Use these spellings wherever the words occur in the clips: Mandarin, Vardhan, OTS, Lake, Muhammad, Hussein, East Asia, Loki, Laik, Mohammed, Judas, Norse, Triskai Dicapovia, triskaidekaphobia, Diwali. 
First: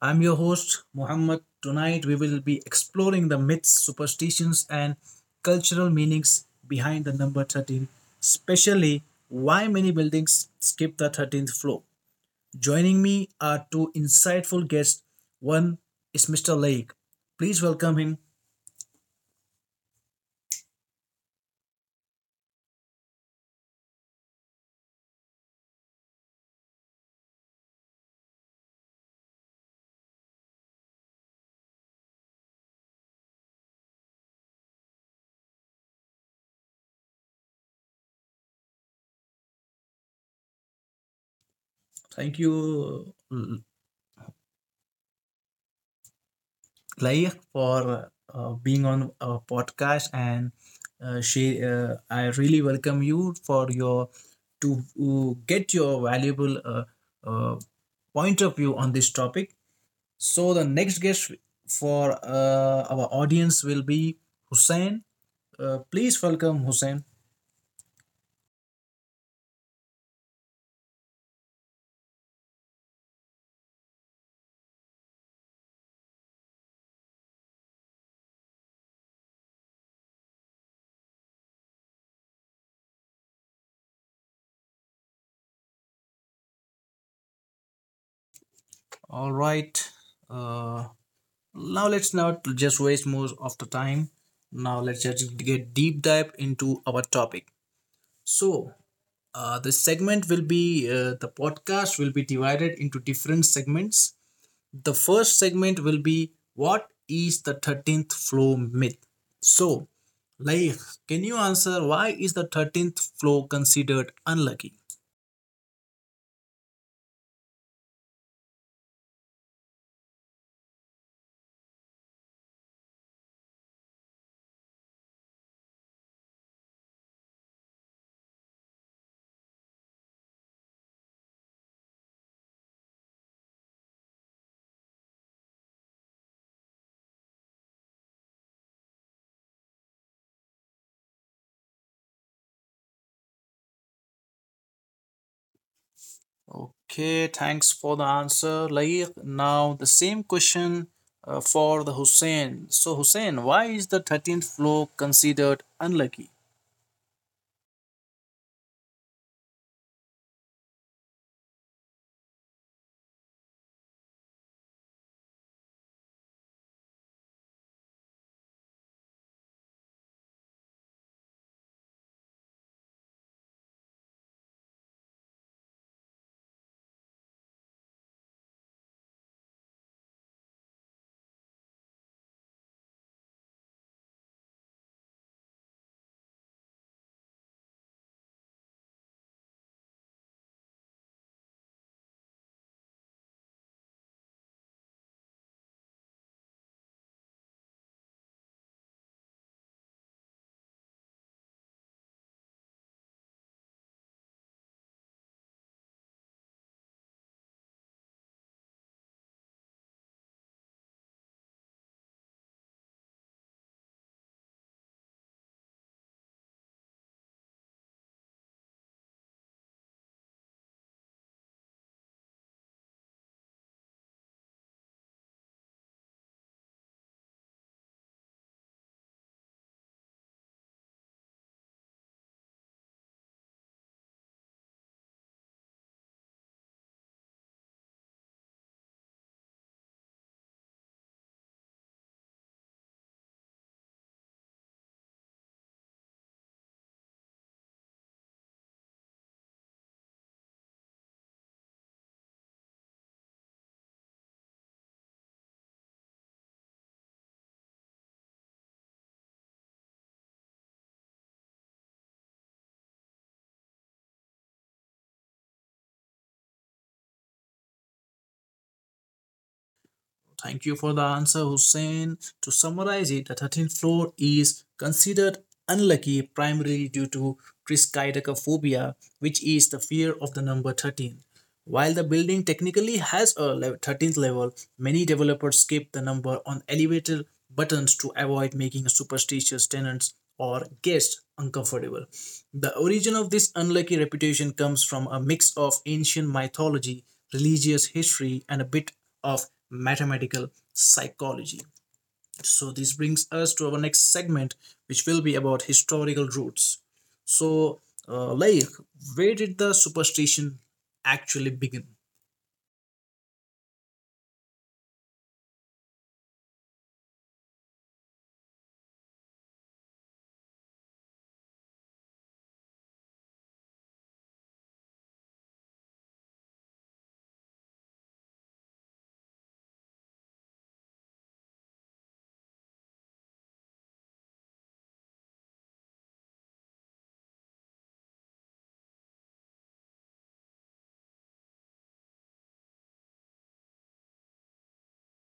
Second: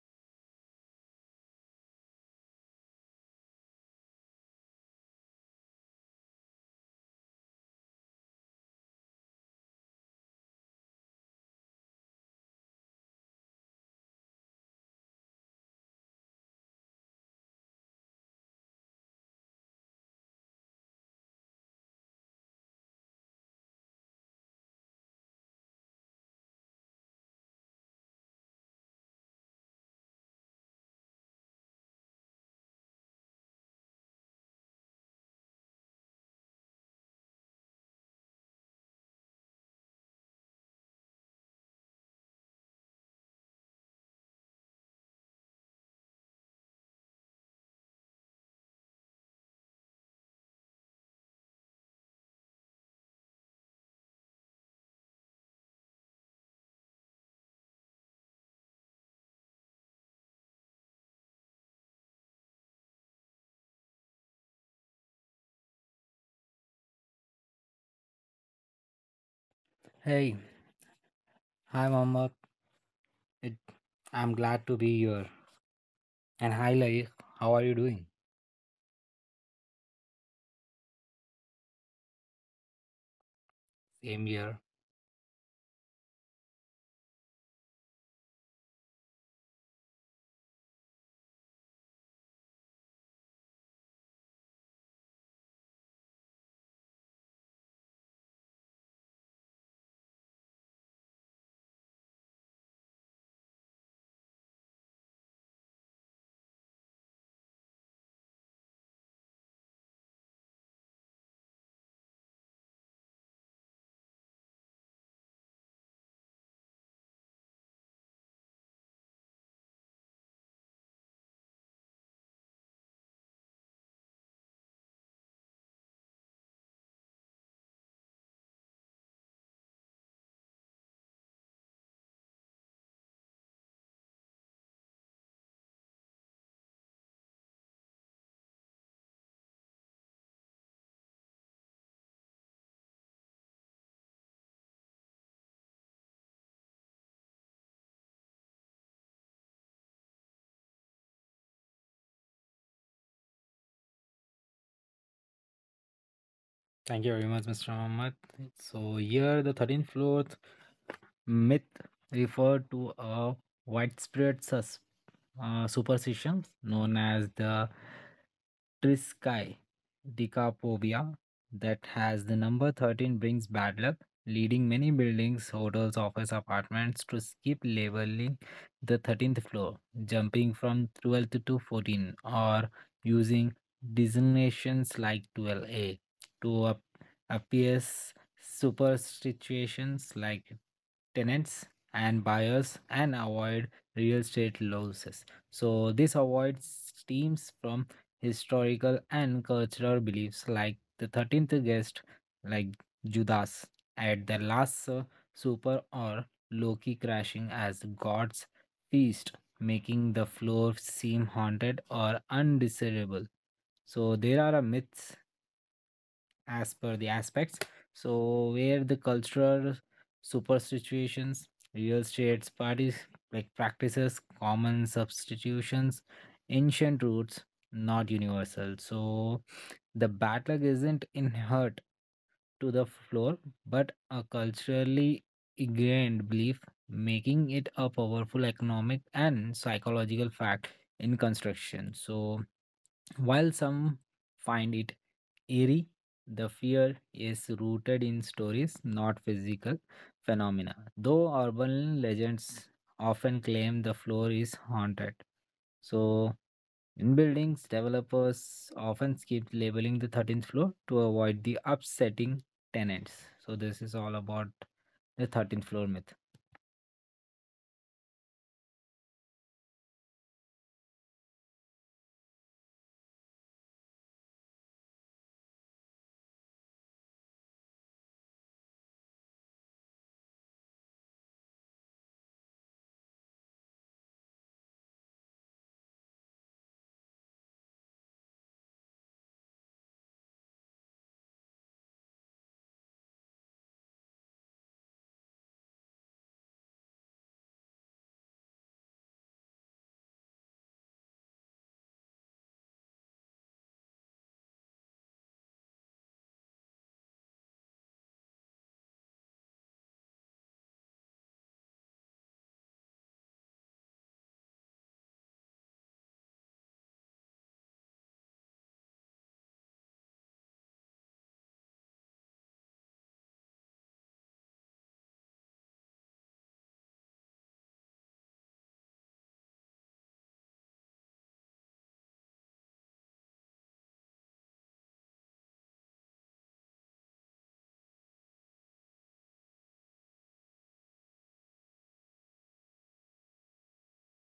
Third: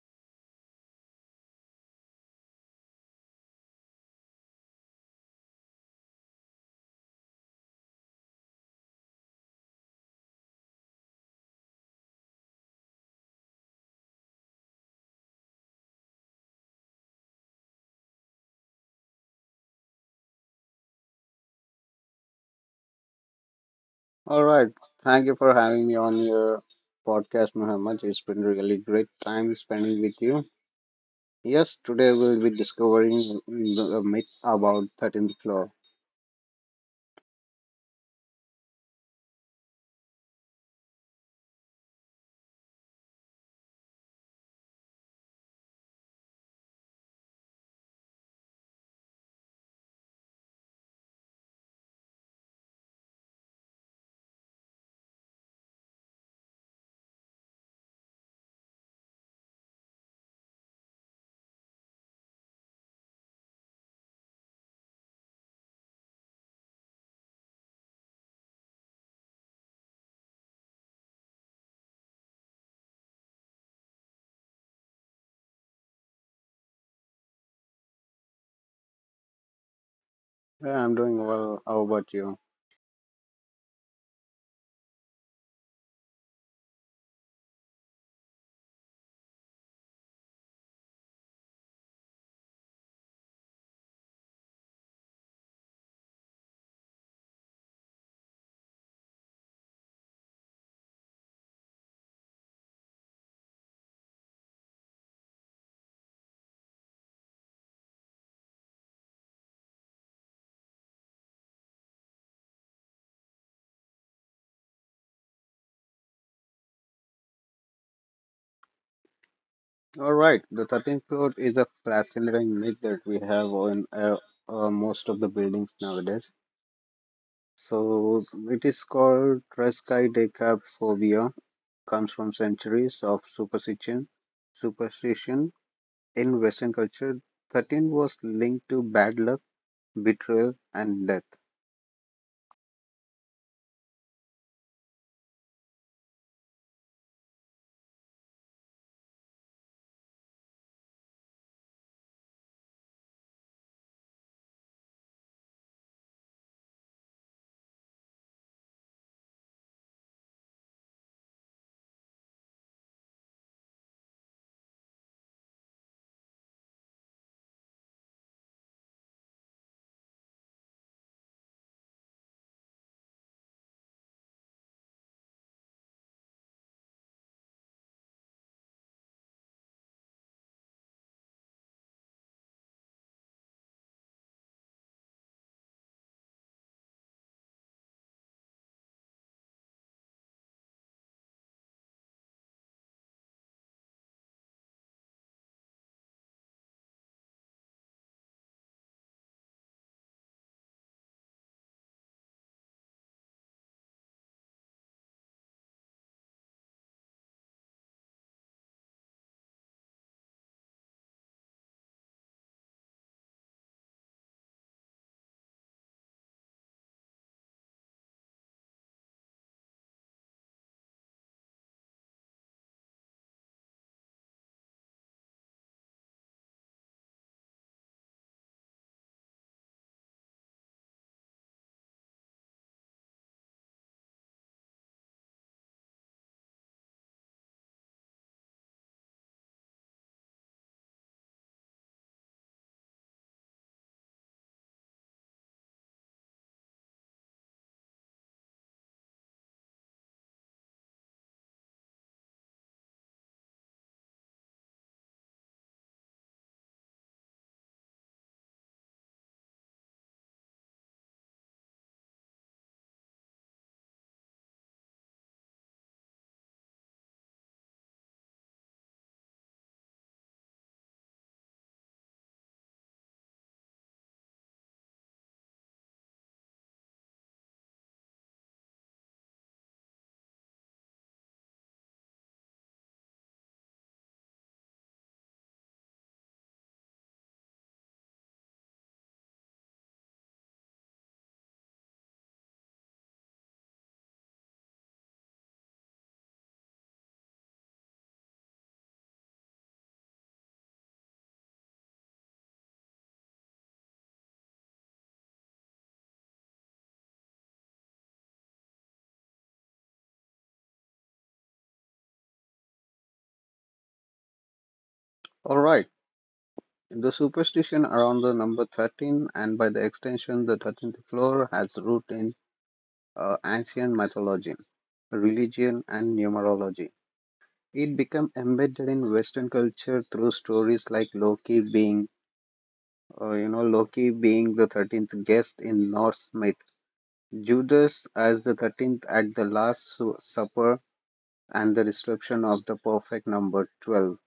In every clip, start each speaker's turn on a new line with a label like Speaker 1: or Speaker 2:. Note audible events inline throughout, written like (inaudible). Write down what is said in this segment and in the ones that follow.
Speaker 1: I'm your host, Muhammad. Tonight, we will be exploring the myths, superstitions, and cultural meanings behind the number 13, especially why many buildings skip the 13th floor. Joining me are two insightful guests. One is Mr. Lake. Please welcome him.
Speaker 2: All right. Thank you for having me on your podcast, Muhammad. It's been really great time spending with you. Yes, today we'll be discovering the myth about 13th floor.
Speaker 1: Thank you, Laik, for being on our podcast. And I really welcome you for your to get your valuable uh, point of view on this topic. So the next guest for our audience will be Hussein. Please welcome Hussein.
Speaker 3: Hey, hi Mohammed. It, I'm glad to be here. And hi Laik, how are you doing?
Speaker 2: Yeah, I'm doing well. How about you?
Speaker 3: Same here.
Speaker 1: All right. Uh, Now let's not just waste more of the time. Now let's just get deep dive into our topic. So, the segment will be the podcast will be divided into different segments. The first segment will be, what is the 13th floor myth? So, like, can you answer why is the 13th floor considered unlucky?
Speaker 2: All right. The 13th floor is a fascinating myth that we have on most of the buildings nowadays. So it is called Treskai Deca phobia. Comes from centuries of superstition in Western culture, 13 was linked to bad luck, betrayal, and death.
Speaker 1: Okay, thanks for the answer, Laik. Now, the same question for the Hussein. So, Hussein, why is the 13th floor considered unlucky?
Speaker 3: Thank you very much, Mr. Mohammed. So here, the 13th floor myth referred to a widespread superstition known as the Triskai Dicapovia that has the number 13 brings bad luck, leading many buildings, hotels, office apartments to skip leveling the 13th floor, jumping from 12th to 14, or using designations like 12A to appear superstitions like tenants and buyers and avoid real estate losses. So this avoids teams from historical and cultural beliefs like the 13th guest like Judas at the last supper or Loki crashing as God's feast, making the floor seem haunted or undesirable. So there are a myths as per the aspects. So where the cultural superstitions, real states, parties like practices, common substitutions, ancient roots, not universal. So the battle isn't inherent to the floor, but a culturally ingrained belief, making it a powerful economic and psychological fact in construction. So while some find it eerie, the fear is rooted in stories, not physical phenomena, though urban legends often claim the floor is haunted. So, in buildings, developers often skip labeling the 13th floor to avoid the upsetting tenants. So, this is all about the 13th floor myth.
Speaker 1: Thank you for the answer, Hussein. To summarize it, the 13th floor is considered unlucky primarily due to triskaidekaphobia, which is the fear of the number 13. While the building technically has a 13th level, many developers skip the number on elevator buttons to avoid making superstitious tenants or guests uncomfortable. The origin of this unlucky reputation comes from a mix of ancient mythology, religious history, and a bit of mathematical psychology. So, this brings us to our next segment, which will be about historical roots. So, like, where did the superstition actually begin?
Speaker 2: Alright, the superstition around the number 13 and by the extension the 13th floor has root in ancient mythology, religion, and numerology. It became embedded in Western culture through stories like Loki being the 13th guest in Norse myth, Judas as the 13th at the Last Supper, and the description of the perfect number 12.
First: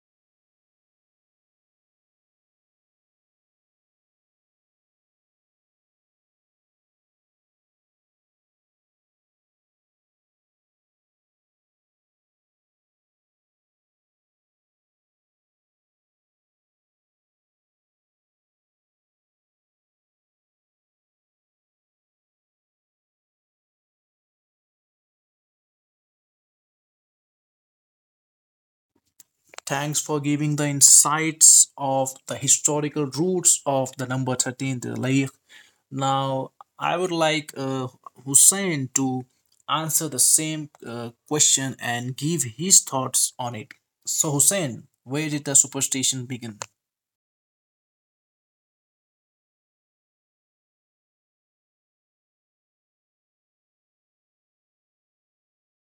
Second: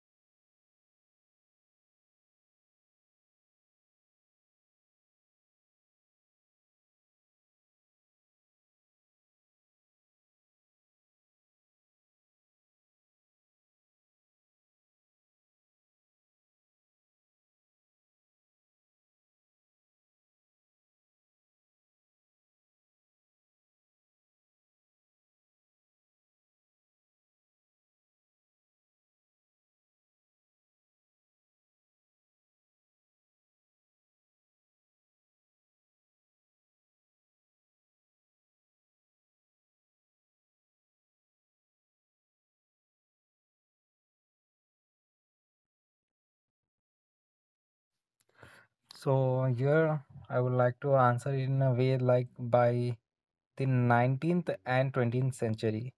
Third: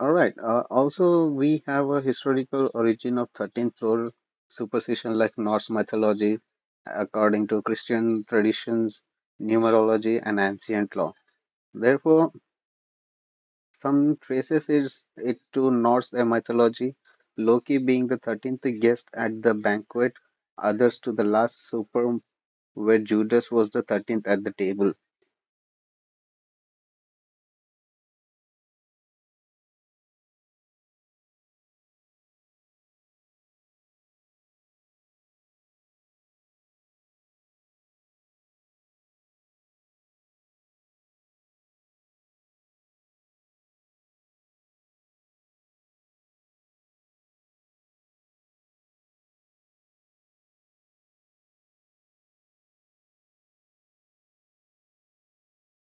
Speaker 2: All right. Also, we have a historical origin of 13th floor superstition like Norse mythology, according to Christian traditions, numerology, and ancient law. Therefore, some traces is it to Norse mythology, Loki being the 13th guest at the banquet, others to the last supper where Judas was the 13th at the table.
Speaker 1: Thanks for giving the insights of the historical roots of the number 13, the Laik. Now, I would like Hussein to answer the same question and give his thoughts on it. So, Hussein, where did the superstition begin?
Speaker 3: So here I would like to answer in a way like by the 19th and 20th century.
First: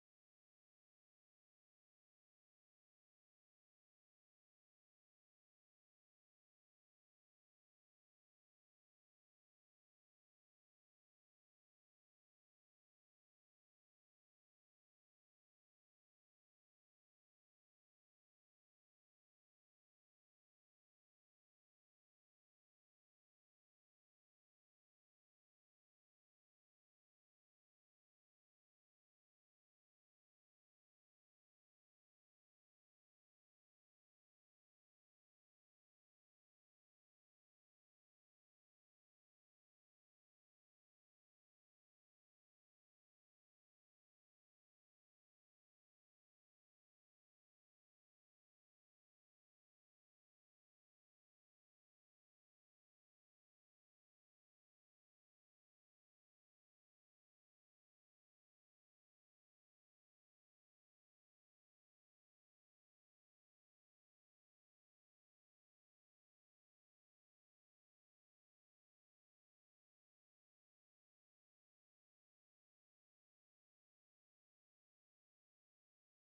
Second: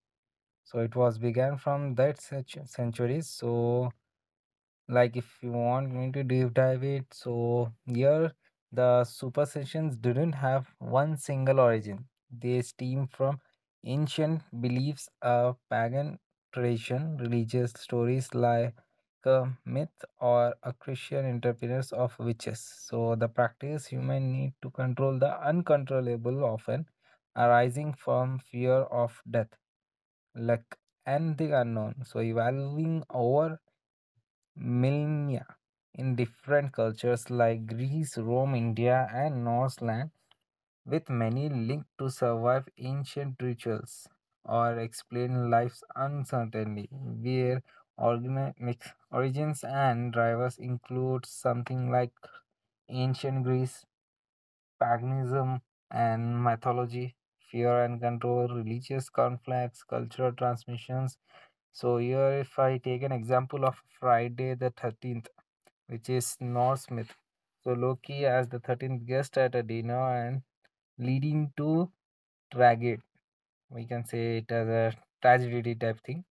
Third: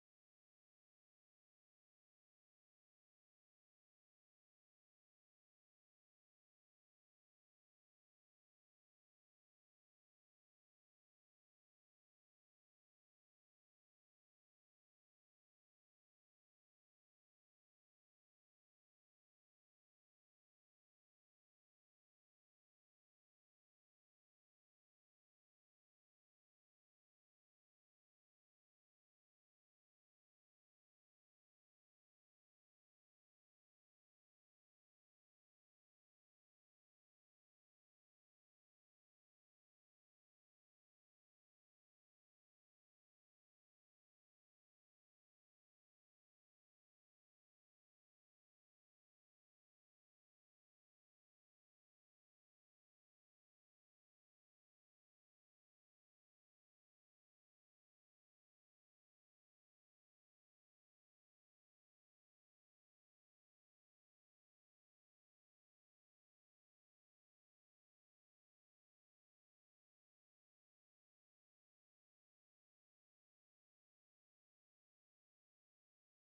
Speaker 3: So it was began from that such centuries. So like if you want me to deep dive it, so here the superstitions didn't have one single origin. They stem from ancient beliefs of pagan tradition, religious stories like a myth or a Christian interference of witches. So the practice, human need to control the uncontrollable, often arising from fear of death, luck, and the unknown, so evolving over millennia in different cultures like Greece, Rome, India, and Norseland, with many linked to survive ancient rituals or explain life's uncertainty, where organic origins and drivers include something like Ancient Greece, paganism and mythology, fear and control, religious conflicts, cultural transmissions. So, here if I take an example of Friday the 13th, which is Norse myth. So, Loki as the 13th guest at a dinner and leading to tragedy, we can say it as a tragedy type thing.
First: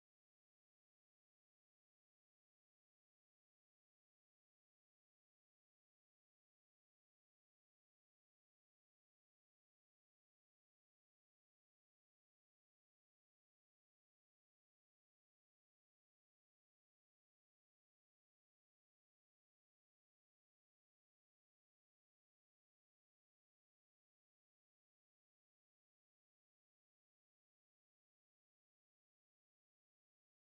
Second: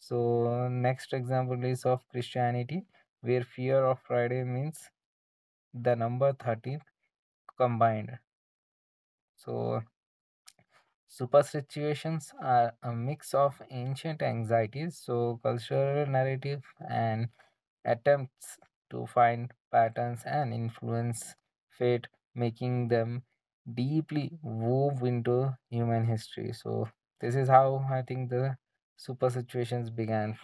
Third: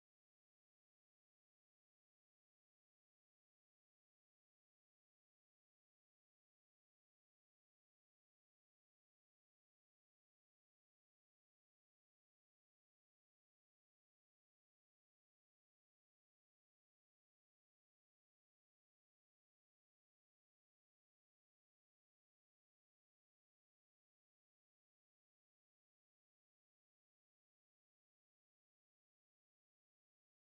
Speaker 3: So next example is of Christianity, where fear of Friday means the number 13 combined. So superstitions are a mix of ancient anxieties, so cultural narrative and attempts to find patterns and influence fate, making them deeply wove into human history. So this is how I think the super situations began.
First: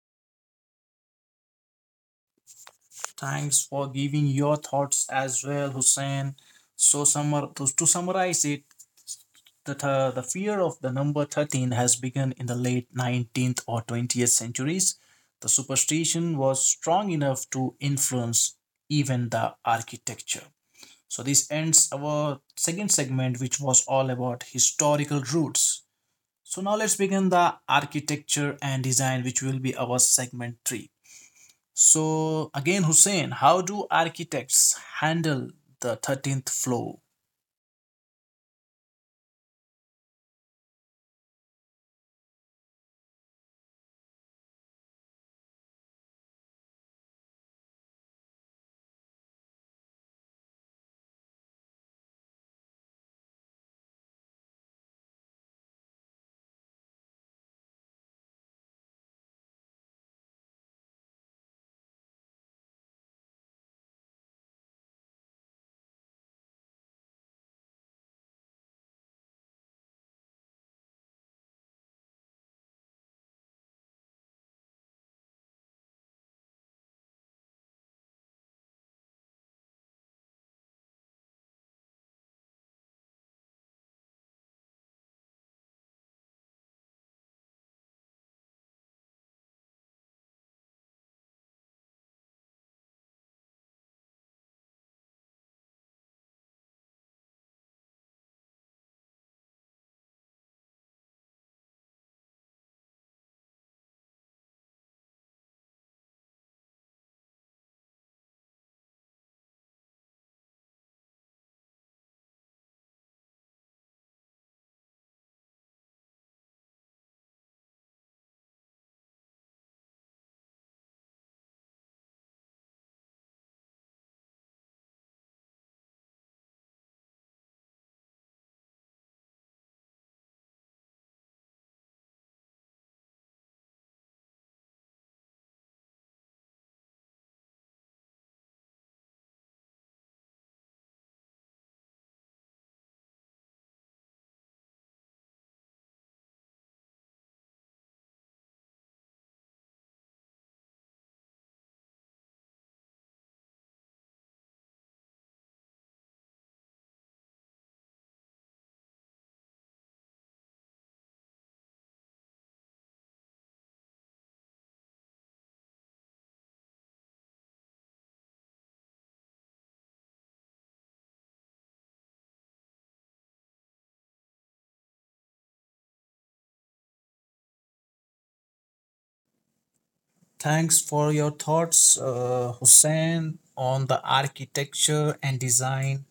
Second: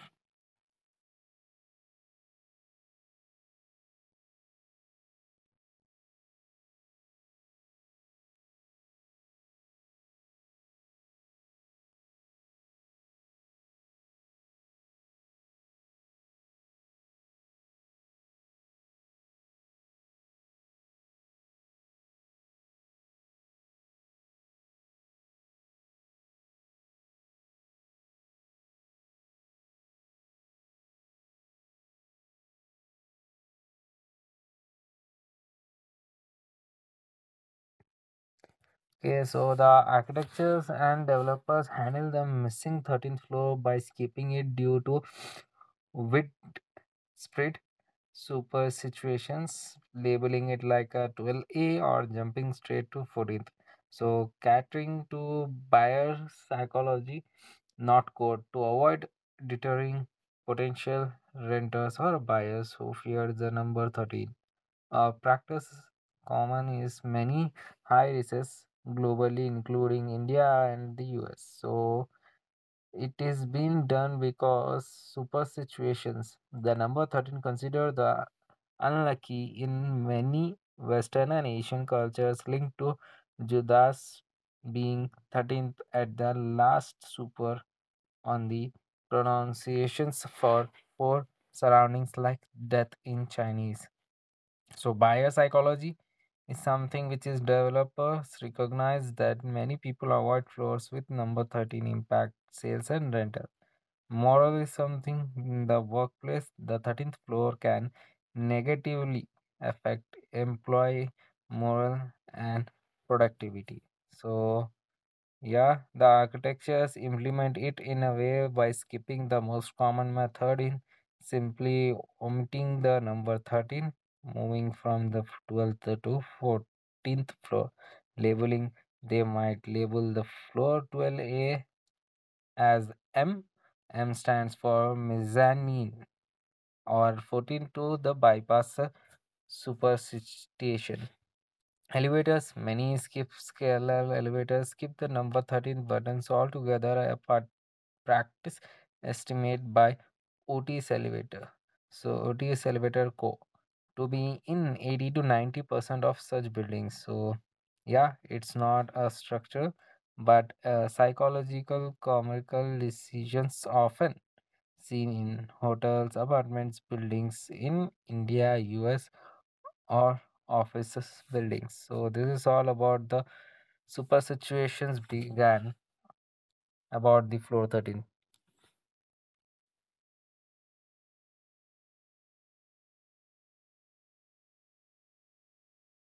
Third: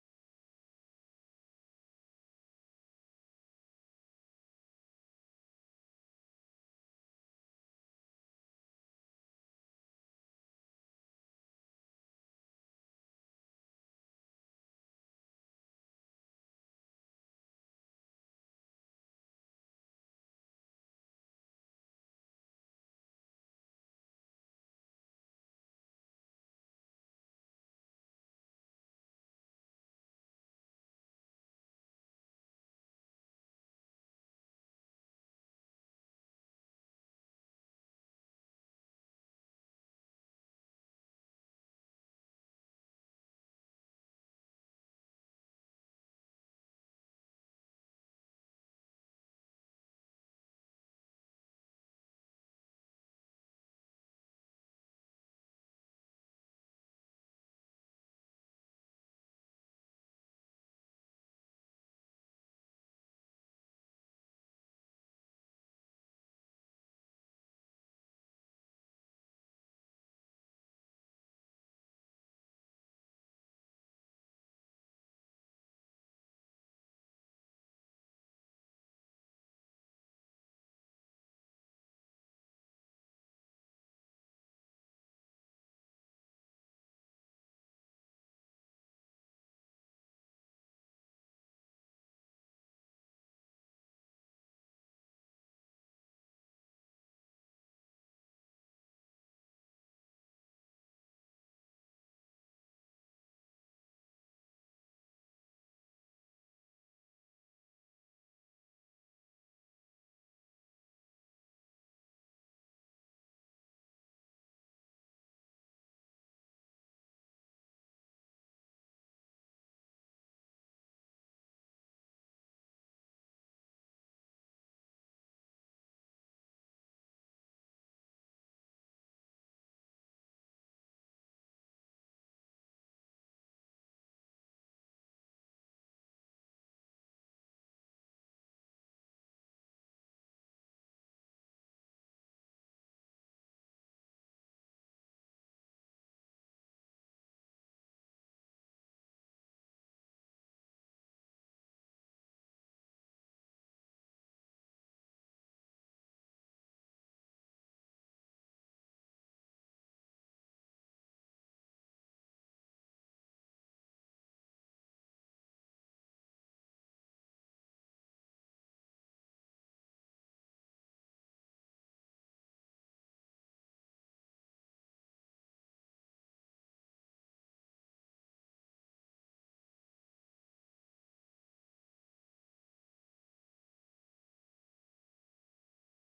Speaker 1: Thanks for giving your thoughts as well, Hussein. So, to summarize it, the fear of the number 13 has begun in the late 19th or 20th centuries. The superstition was strong enough to influence even the architecture. So, this ends our second segment, which was all about historical roots. So, now let's begin the architecture and design, which will be our segment 3. So again, Hussein, how do architects handle the 13th floor?
Speaker 3: Okay, so the architectures and developers handle the missing 13th floor by skipping it due to widespread super situations, labeling it like a 12A or jumping straight to 14th. So, catering to buyer psychology, not code, to avoid deterring potential renters or buyers who fear the number 13. A practice common is many high rises globally, including India and the US. So, it is being done because super situations. The number 13 considered the unlucky in many Western and Asian cultures linked to Judas being 13th at the last super on the pronunciations for four surroundings like death in Chinese. So, biopsychology is something which is developers recognize that many people avoid floors with number 13 impact sales and rental. Moral is something in the workplace, the 13th floor can negatively affect employee morale and productivity. So yeah, the architectures implement it in a way by skipping the most common method in simply omitting the number 13, moving from the 12th to 14th floor. Labeling, they might label the floor 12A as M. M stands for mezzanine or 14 to the bypass superstition. Elevators, many skip scalar elevators, skip the number 13 buttons altogether apart. Practice estimate by OTS elevator. So, OTS elevator co to be in 80 to 90% of such buildings. So, yeah, it's not a structure, but psychological, commercial decisions often seen in hotels, apartments, buildings in India, US or offices buildings. So this is all about the super situations began about the floor 13.
Speaker 1: Thanks for your thoughts, Hussein, on the architecture and design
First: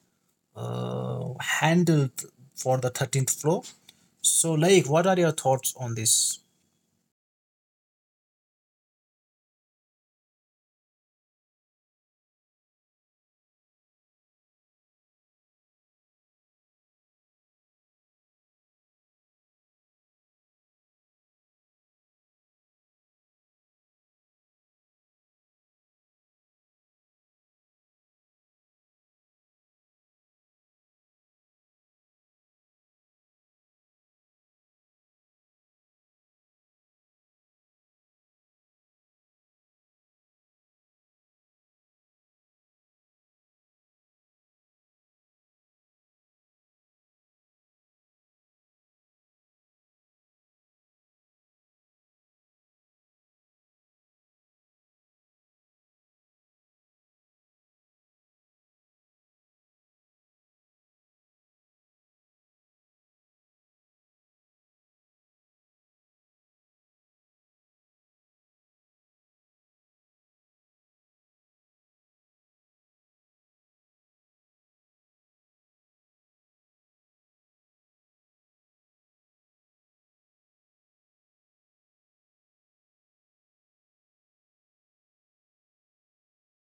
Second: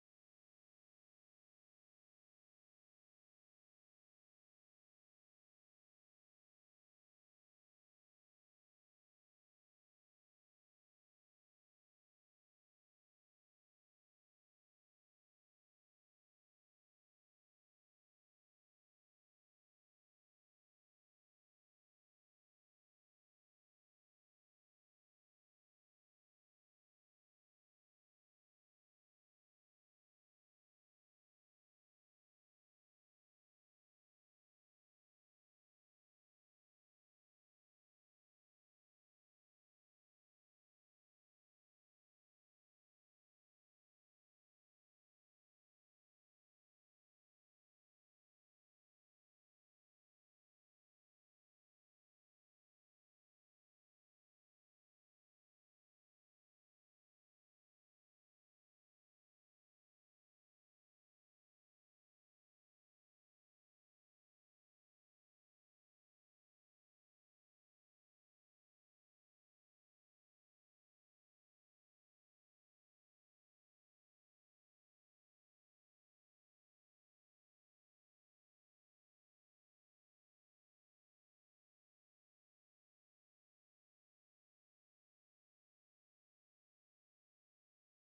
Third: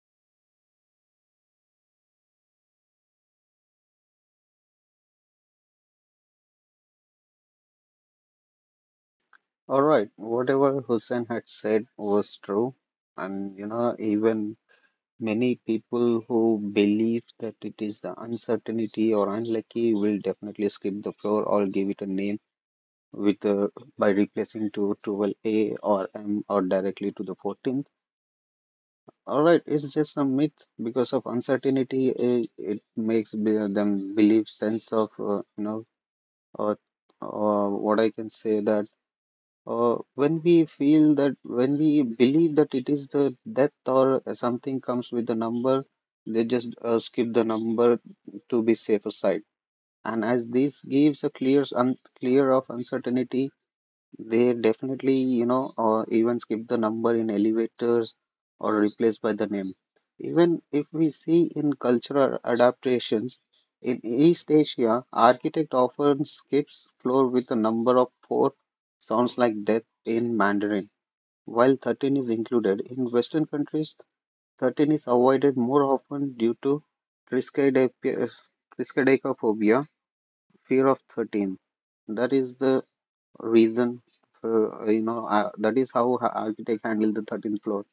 Speaker 1: handled for the 13th floor. So, Laik, what are your thoughts on this?
Speaker 2: All right, whatever Hussein had said was true, and even many people who believe that it is the uncertainty or unlucky will definitely skip the floor or give it a name with the by replacing to 12A or M or directly to the 14th. All right, it's just a myth because of uncertainty, it makes them believe sense of or, or what I can say that. When we believe that it is the death or something comes with the number, they just skip the number to be safer side. And as this gives a clear, un clear of uncertainty, they definitely, or even skip the number in elevators or replaced by the name. Even if we see in cultural adaptations, in East Asia, architect often skips floor with the number of four sounds like death in Mandarin, while 13 is included. In Western countries, 13 is avoided more often due to triskaidecap- triskaidekaphobia, fear of 13. That is the reason for that is how architect handled the 13th floor.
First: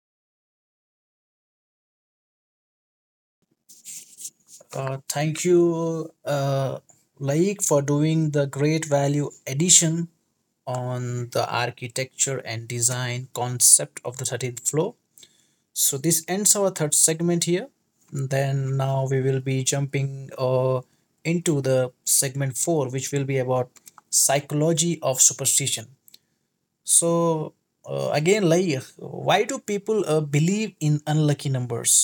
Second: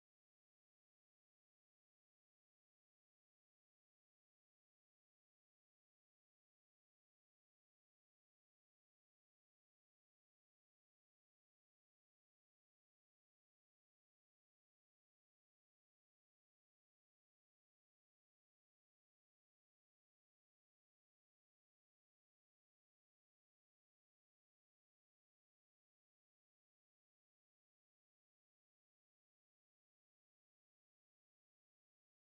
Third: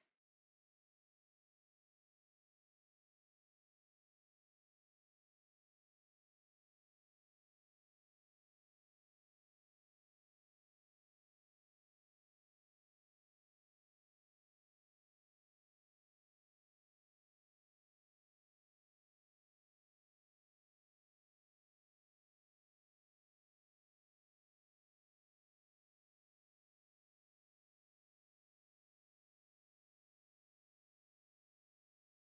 Speaker 1: Thank you, Laik, for doing the great value addition on the architecture and design concept of the 13th floor. So this ends our third segment here. Then now we will be jumping into the segment 4, which will be about psychology of superstition. So, again, like, why do people believe in unlucky numbers?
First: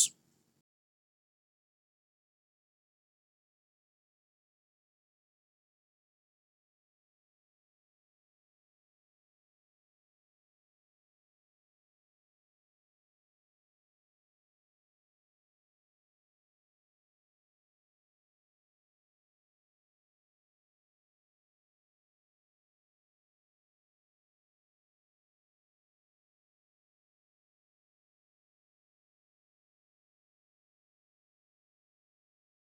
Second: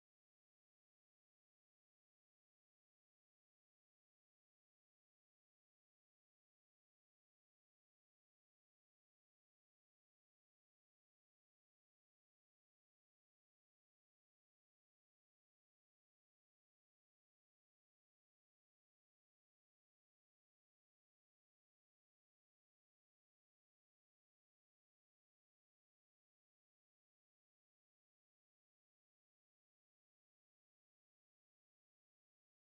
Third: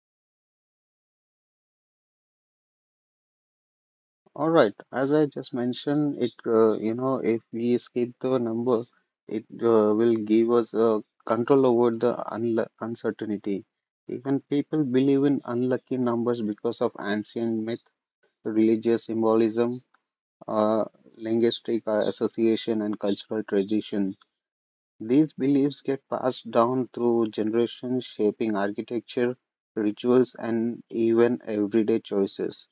Speaker 2: All right, as I just mentioned, it, if we skip the numbers, it will give us control over the unlu uncertainty. Even people believe in unlucky numbers because of ancient myth, religious symbolism, uh, linguistic association, and cultural tradition. These beliefs get passed down through generations, shaping architecture, rituals, and even everyday choices.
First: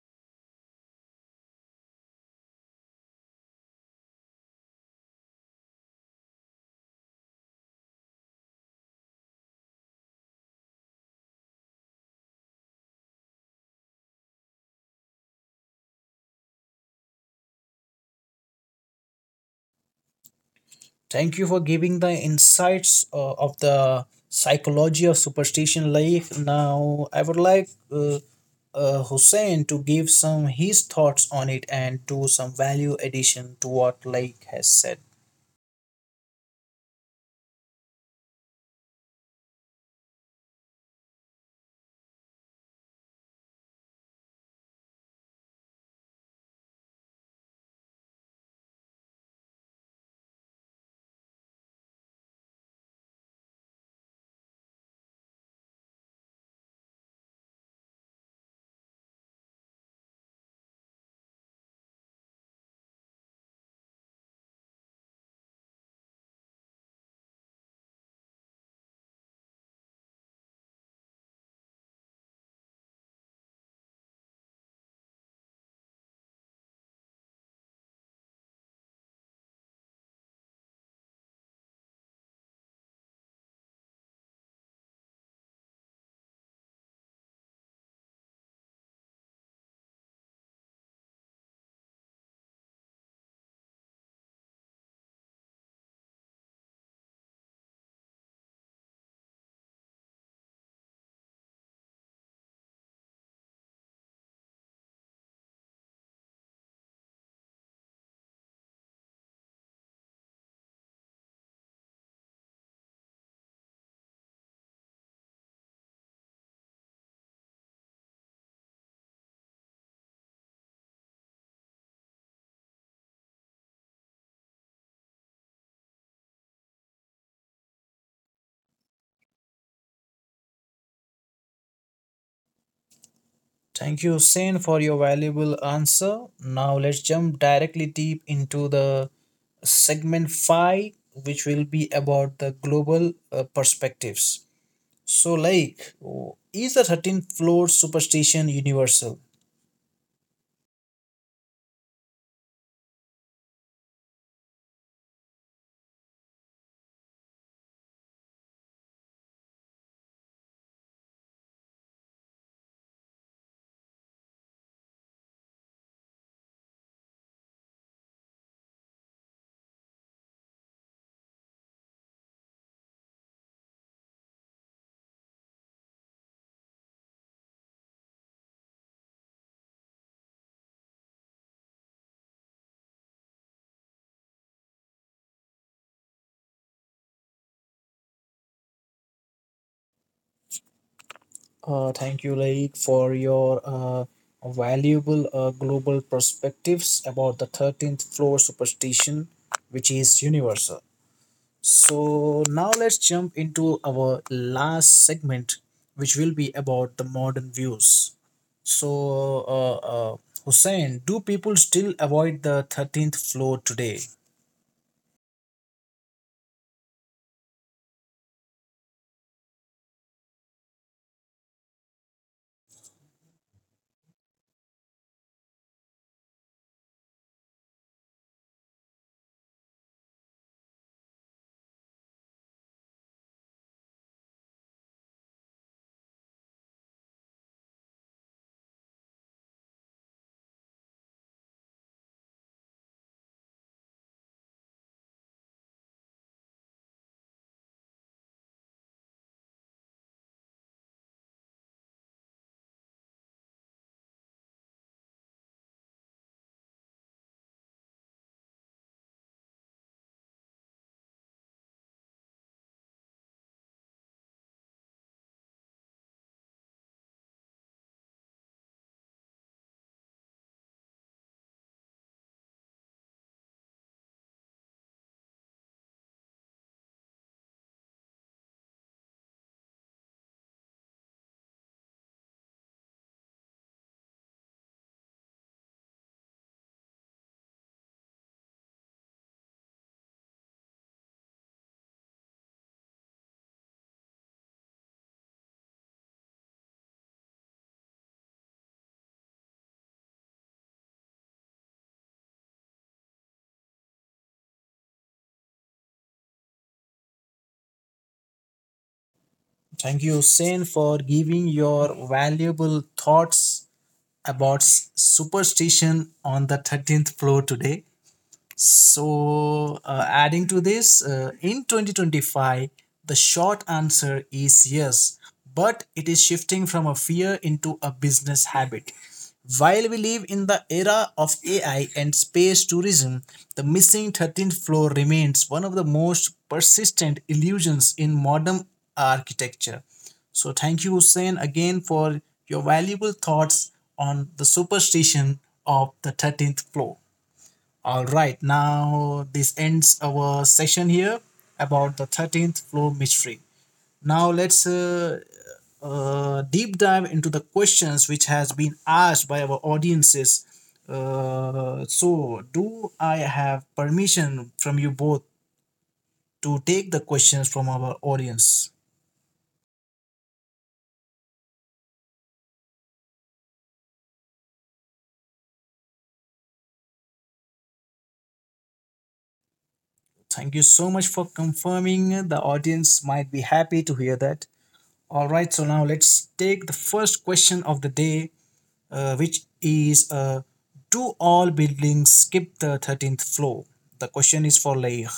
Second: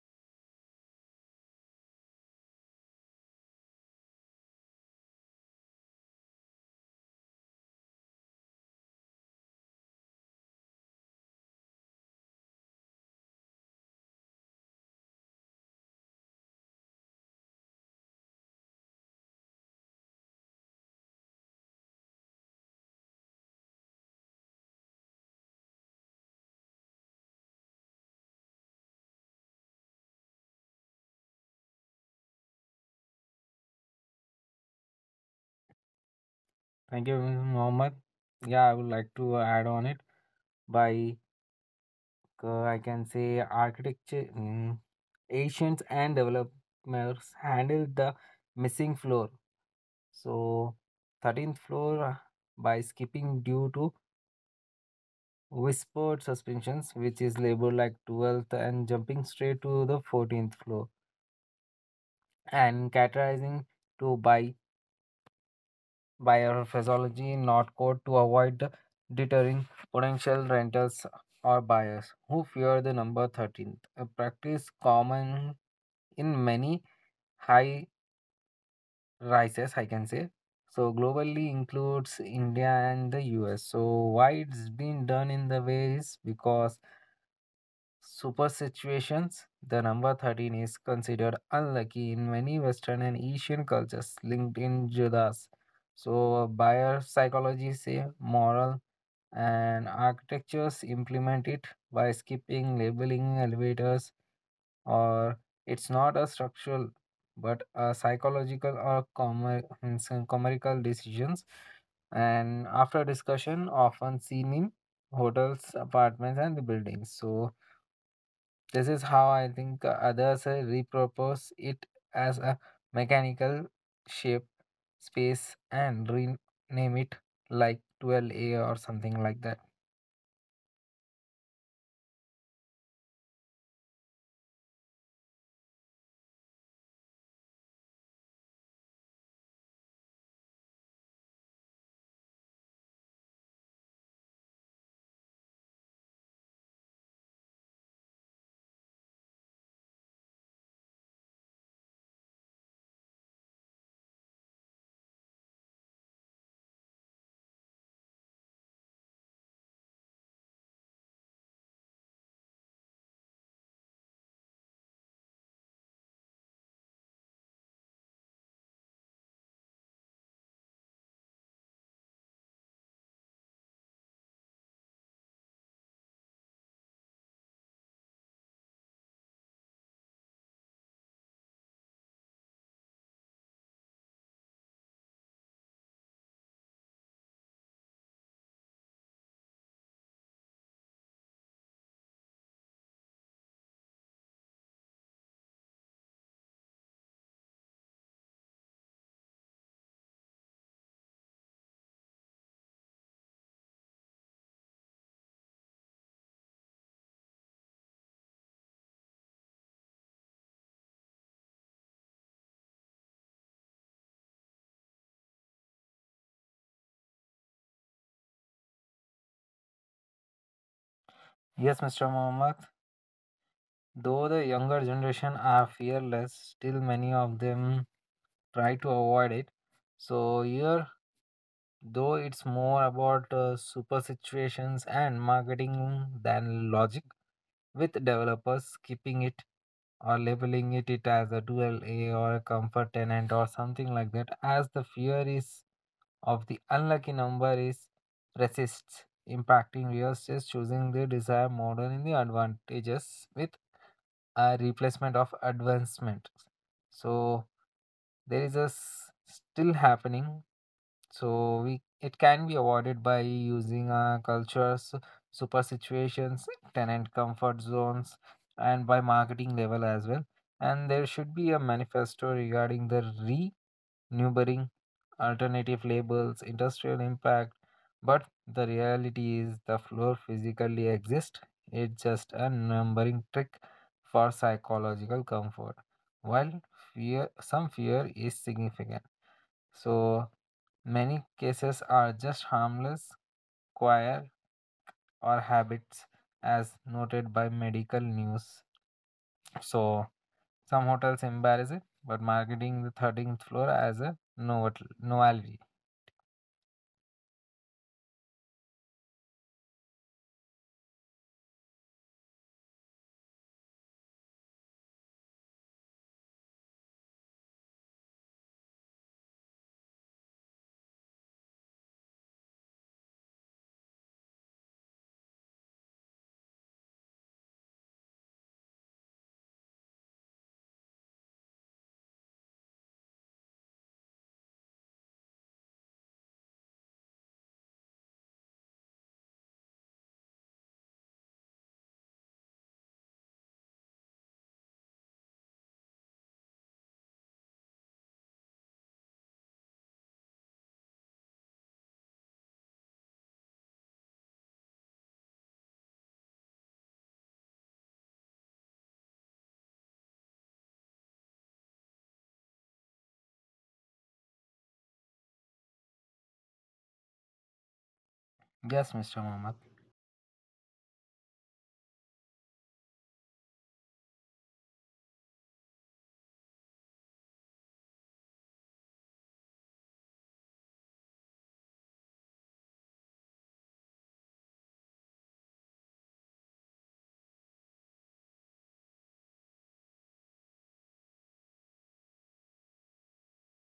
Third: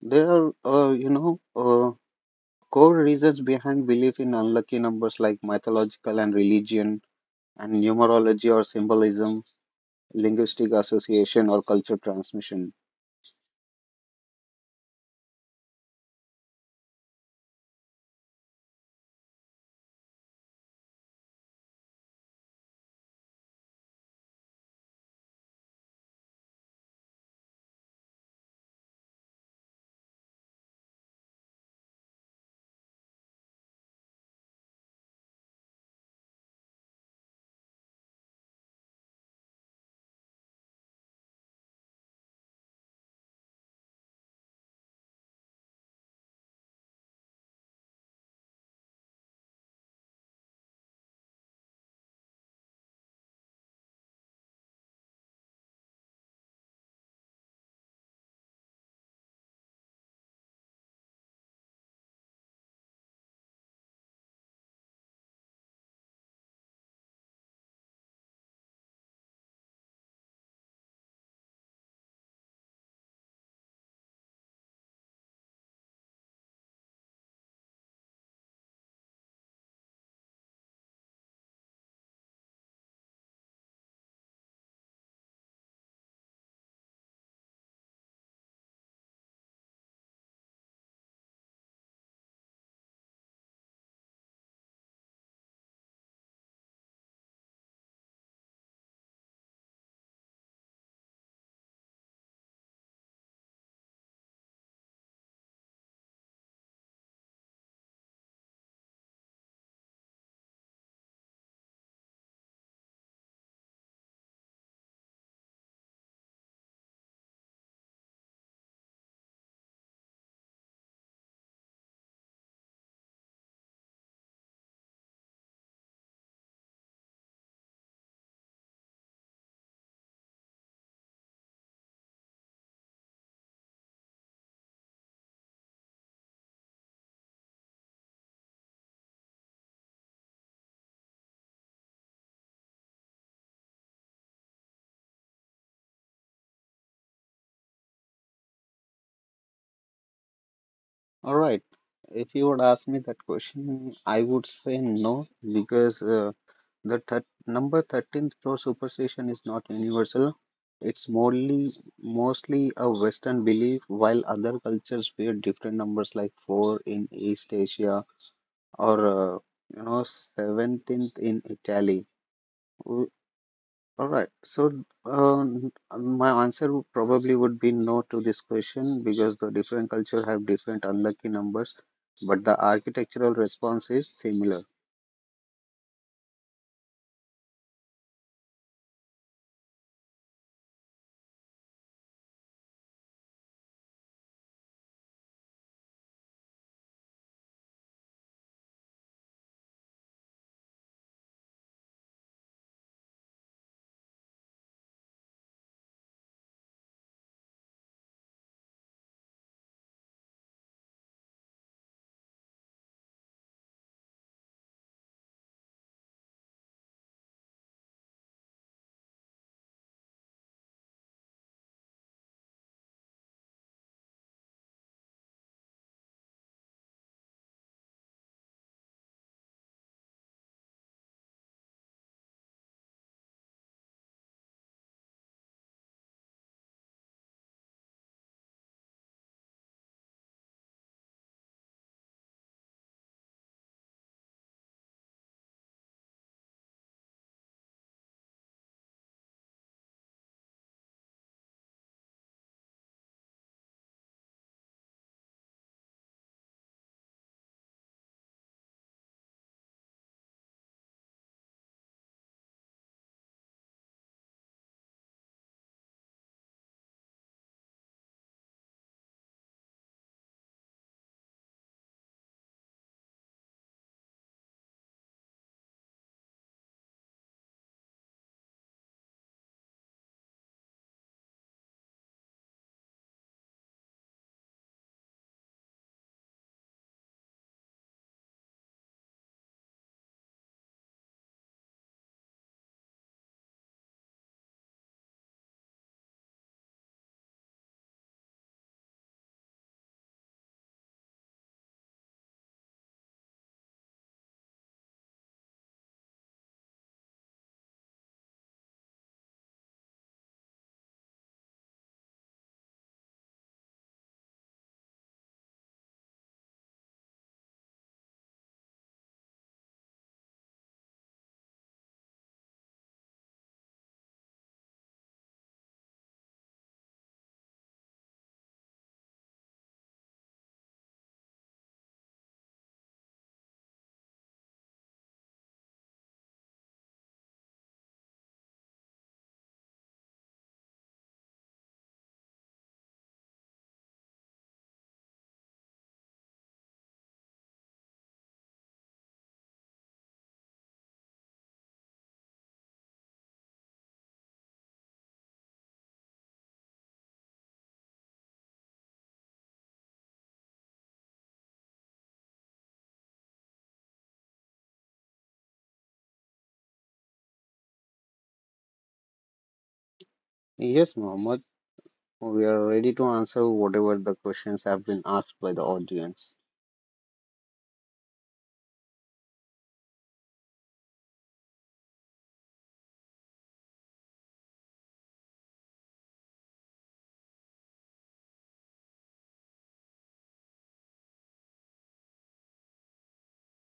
Speaker 2: There are core reasons behind belief in unlucky numbers like mythological and religion, and numerology or symbolism, linguistic association, or culture transmission.
Speaker 1: Thank you for giving the insights of the psychology of superstition life. Now, I would like Hussein to give some his thoughts on it and to some value addition to what Laik has said.
Speaker 3: Thank you, Mr. Mohammed. Yeah, I would like to add on it by I can say architecture, Asians and developers handled the missing floor. So 13th floor by skipping due to whispered suspensions which is labeled like 12th and jumping straight to the 14th floor and categorizing to by biophysiology, not code, to avoid deterring potential renters or buyers who fear the number 13, a practice common in many high rises, I can say. So globally includes India and the US. So why it's been done in the ways because super situations, the number 13 is considered unlucky in many Western and Asian cultures linked in Judas. So, buyer psychology say moral, and architectures implement it by skipping, labeling elevators, or it's not a structural but a psychological or commercial decisions, and after discussion often seen in hotels, apartments, and the buildings. So this is how I think others repurpose it as a mechanical shape, space, and rename it like 12A or something like that.
Speaker 1: Thank you, Hussein, for your valuable answer. Now, let's jump directly deep into the segment 5, which will be about the global perspectives. So, like, is the 13th floor superstition universal?
Speaker 2: All right. If you would ask me that question, I would say no because The thir number 13 store superstition is not universal. It's mostly a Western belief, while other cultures fear different numbers like 4 in East Asia or you know 17th in Italy. W- All right. So my answer probably would be no to this question because the different culture have different unlucky numbers, but the architectural response is similar.
Speaker 1: Thank you, Laik, for your valuable global perspectives about the 13th floor superstition, which is universal. So, now let's jump into our last segment, which will be about the modern views. So, Hussein, do people still avoid the 13th floor today?
Speaker 3: Yes, Mr. Mohammed. Though the younger generation are fearless, still many of them try to avoid it. So here, though it's more about super situations and marketing than logic, with developers keeping it or labeling it as a dual A or a comfort tenant or something like that, as the fear is of the unlucky number is persists, impacting real estate choosing the desired model in the advantages with a replacement of advancement. So there is a still happening. So we, it can be avoided by using cultures, super situations, tenant comfort zones, and by marketing level as well. And there should be a manifesto regarding the renewable alternative labels, industrial impact, but the reality is the floor physically exists. It's just a numbering trick for psychological comfort. While fear, some fear is significant. So many cases are just harmless, choir, or habits, as noted by medical news. So some hotels embarrass it, but marketing the 13th floor as a novelty.
Speaker 1: Thank you, Hussein, for giving your valuable thoughts about superstition on the 13th floor today. So, adding to this, in 2025, the short answer is yes, but it is shifting from a fear into a business habit. While we live in the era of AI and space tourism, the missing 13th floor remains one of the most persistent illusions in modern architecture. So, thank you, Hussein, again for your valuable thoughts on the superstition of the 13th floor. All right, now this ends our session here about the 13th floor mystery. Now let's deep dive into the questions which has been asked by our audiences. So, do I have permission from you both to take the questions from our audience?
Speaker 3: Yes, Mr. Mohammed.
Speaker 2: Yes, Mohammed. We are ready to answer whatever the questions have been asked by the audience.
Speaker 1: Thank you so much for confirming. The audience might be happy to hear that. All right, so now let's take the first question of the day, which is: do all buildings skip the 13th floor? The question is for Laik.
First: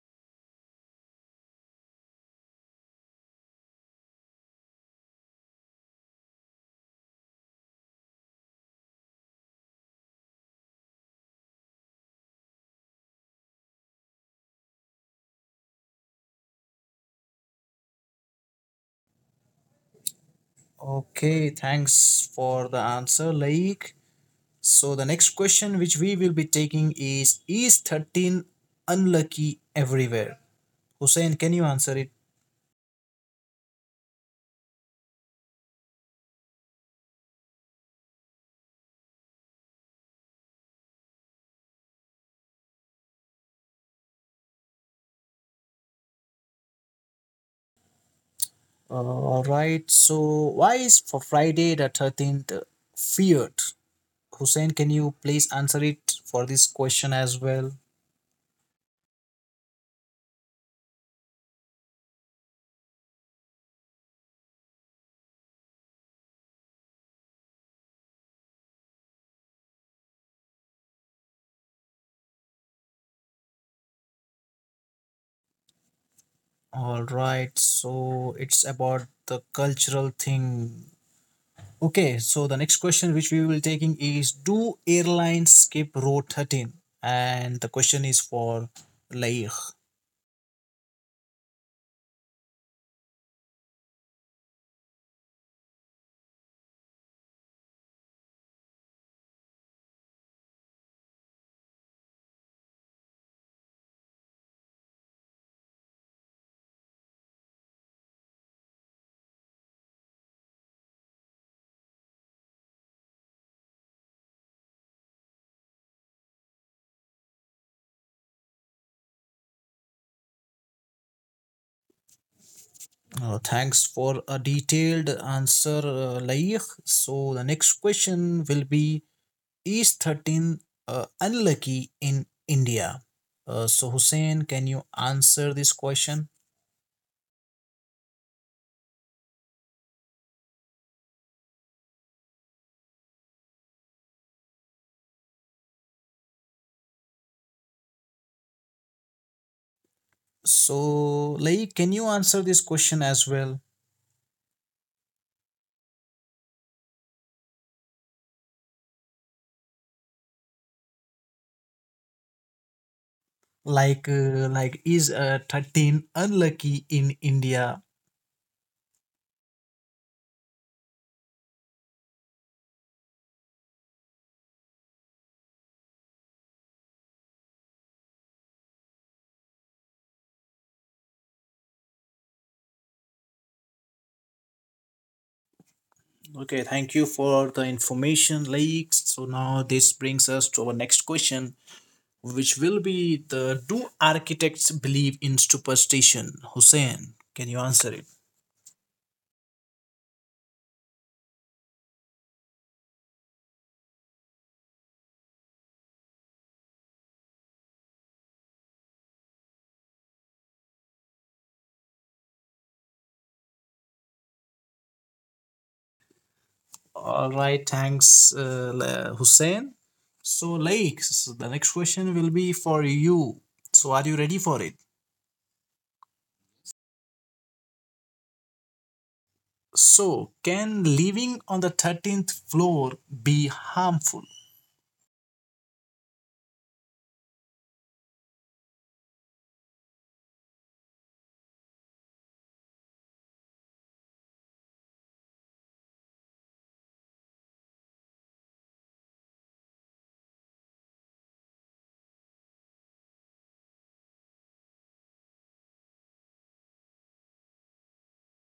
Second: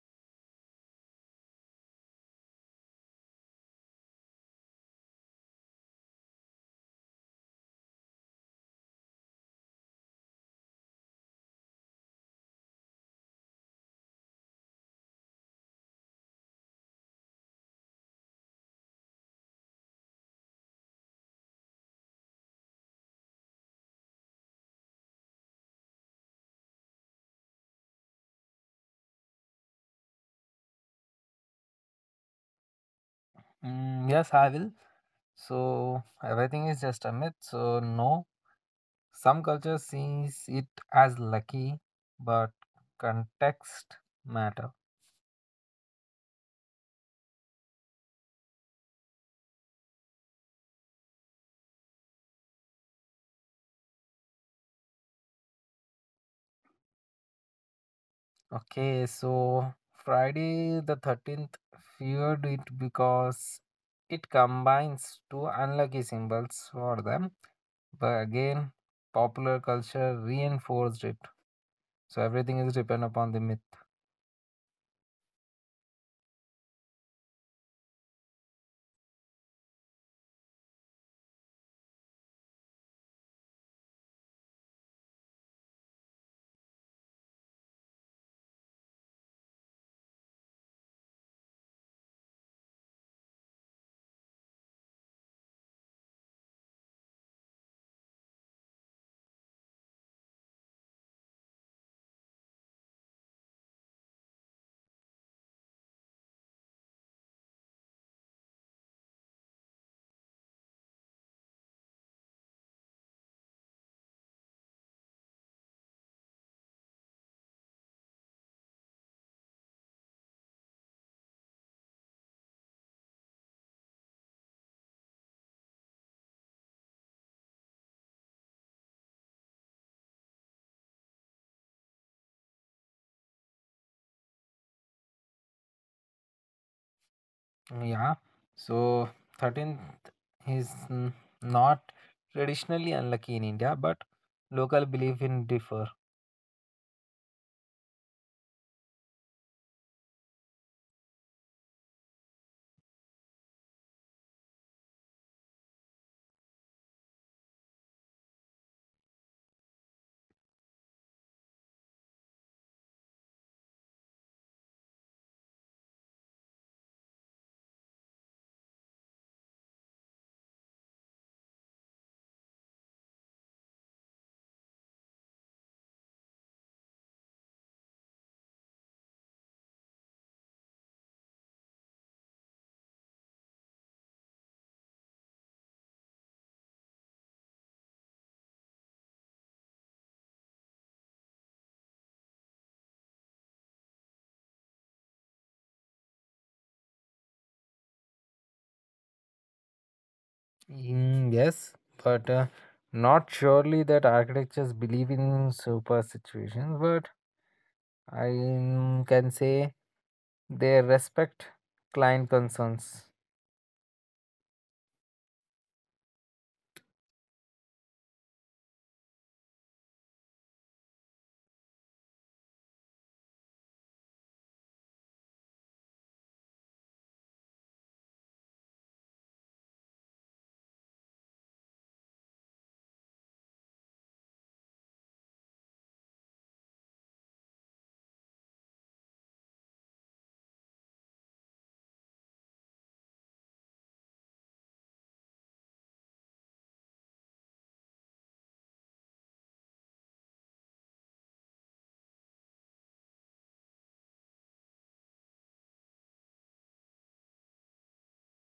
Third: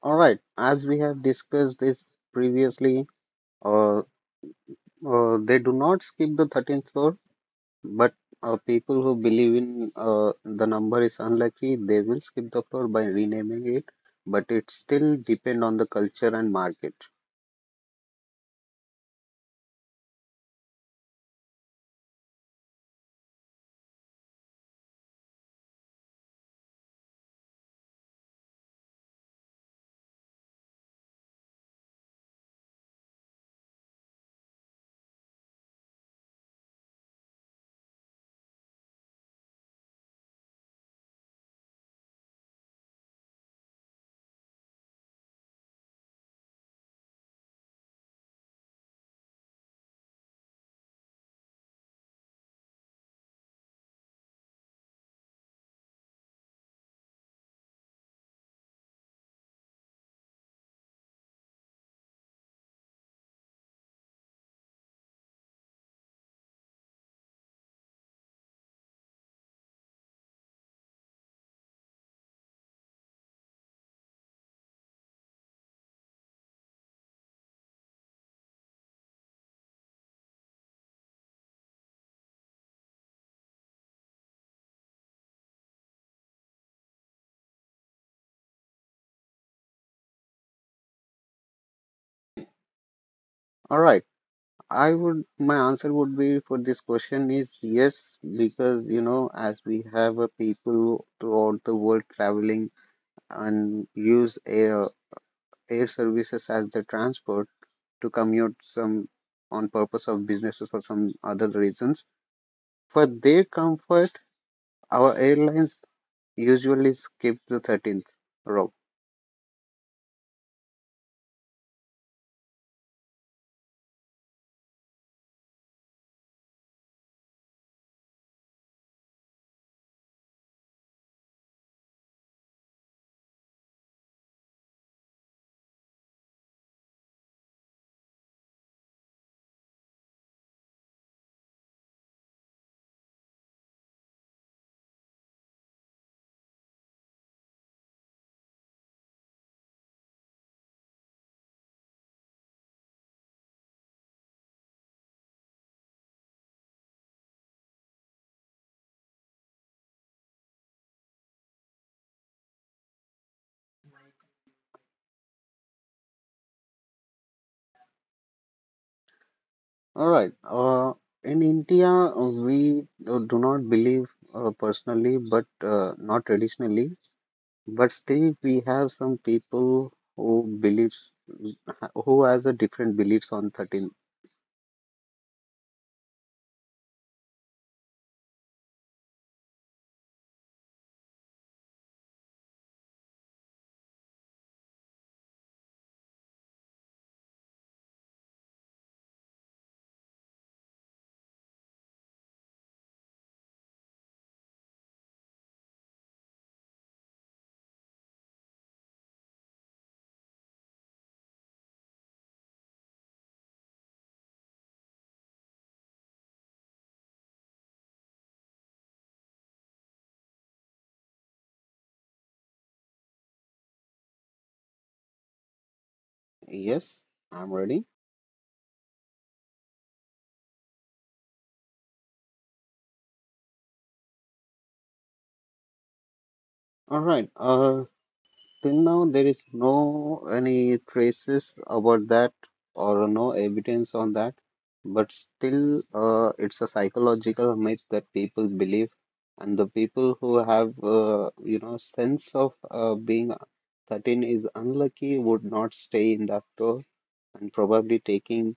Speaker 2: All right, as we have discussed this previously, uh, they do not skip the 13th floor, but people who believe in the number is unlucky, they will skip the floor by renaming it, but it still depend on the culture and market.
Speaker 1: Okay, thanks for the answer, Laik. So the next question which we will be taking is: is 13 unlucky everywhere? Hussein, can you answer it?
Speaker 3: Mm, yes, I will. So everything is just a myth. So no, some cultures sees it as lucky, but context matter.
Speaker 1: All right. So why is for Friday the 13th feared? Hussein, can you please answer it for this question as well?
Speaker 3: Okay, so Friday the 13th feared it because it combines two unlucky symbols for them. But again, popular culture reinforced it. So everything is depend upon the myth.
Speaker 1: All right, so it's about the cultural thing. Okay, so the next question which we will taking is, do airlines skip row 13? And the question is for Laik.
Speaker 2: All right, I would my answer would be for this question is yes, because as we have a people throughout the world traveling and use air services as the transport to commute some on purpose of businesses or some other reasons. For their comfort, our airlines usually skip the 13th row.
Speaker 1: Thanks for a detailed answer, Laik. So the next question will be, is 13 unlucky in India? So Hussein, can you answer this question?
Speaker 3: Yeah, so 13th is not traditionally unlucky in India, but local belief in differ.
Speaker 1: So Laik, can you answer this question as well? Like, is 13 unlucky in india?
Speaker 2: All right. In India, we do not believe personally, but not traditionally. But still, we have some people who believes who has a different beliefs on 13th.
Speaker 1: Okay, thank you for the information, Lakes. So now this brings us to our next question, which will be the, do architects believe in superstition? Hussein, can you answer it?
Speaker 3: Mm, yes, but not surely that architects believe in super situations, but I, can say they respect client concerns.
Speaker 1: All right, thanks, Hussein. So Lakes, the next question will be for you. So are you ready for it?
Speaker 2: Yes, I'm ready.
Speaker 1: So can living on the 13th floor be harmful?
Speaker 2: All right. Till now, there is no any traces about that or no evidence on that, but still, it's a psychological myth that people believe, and the people who have, sense of being 13 is unlucky would not stay in that floor and probably taking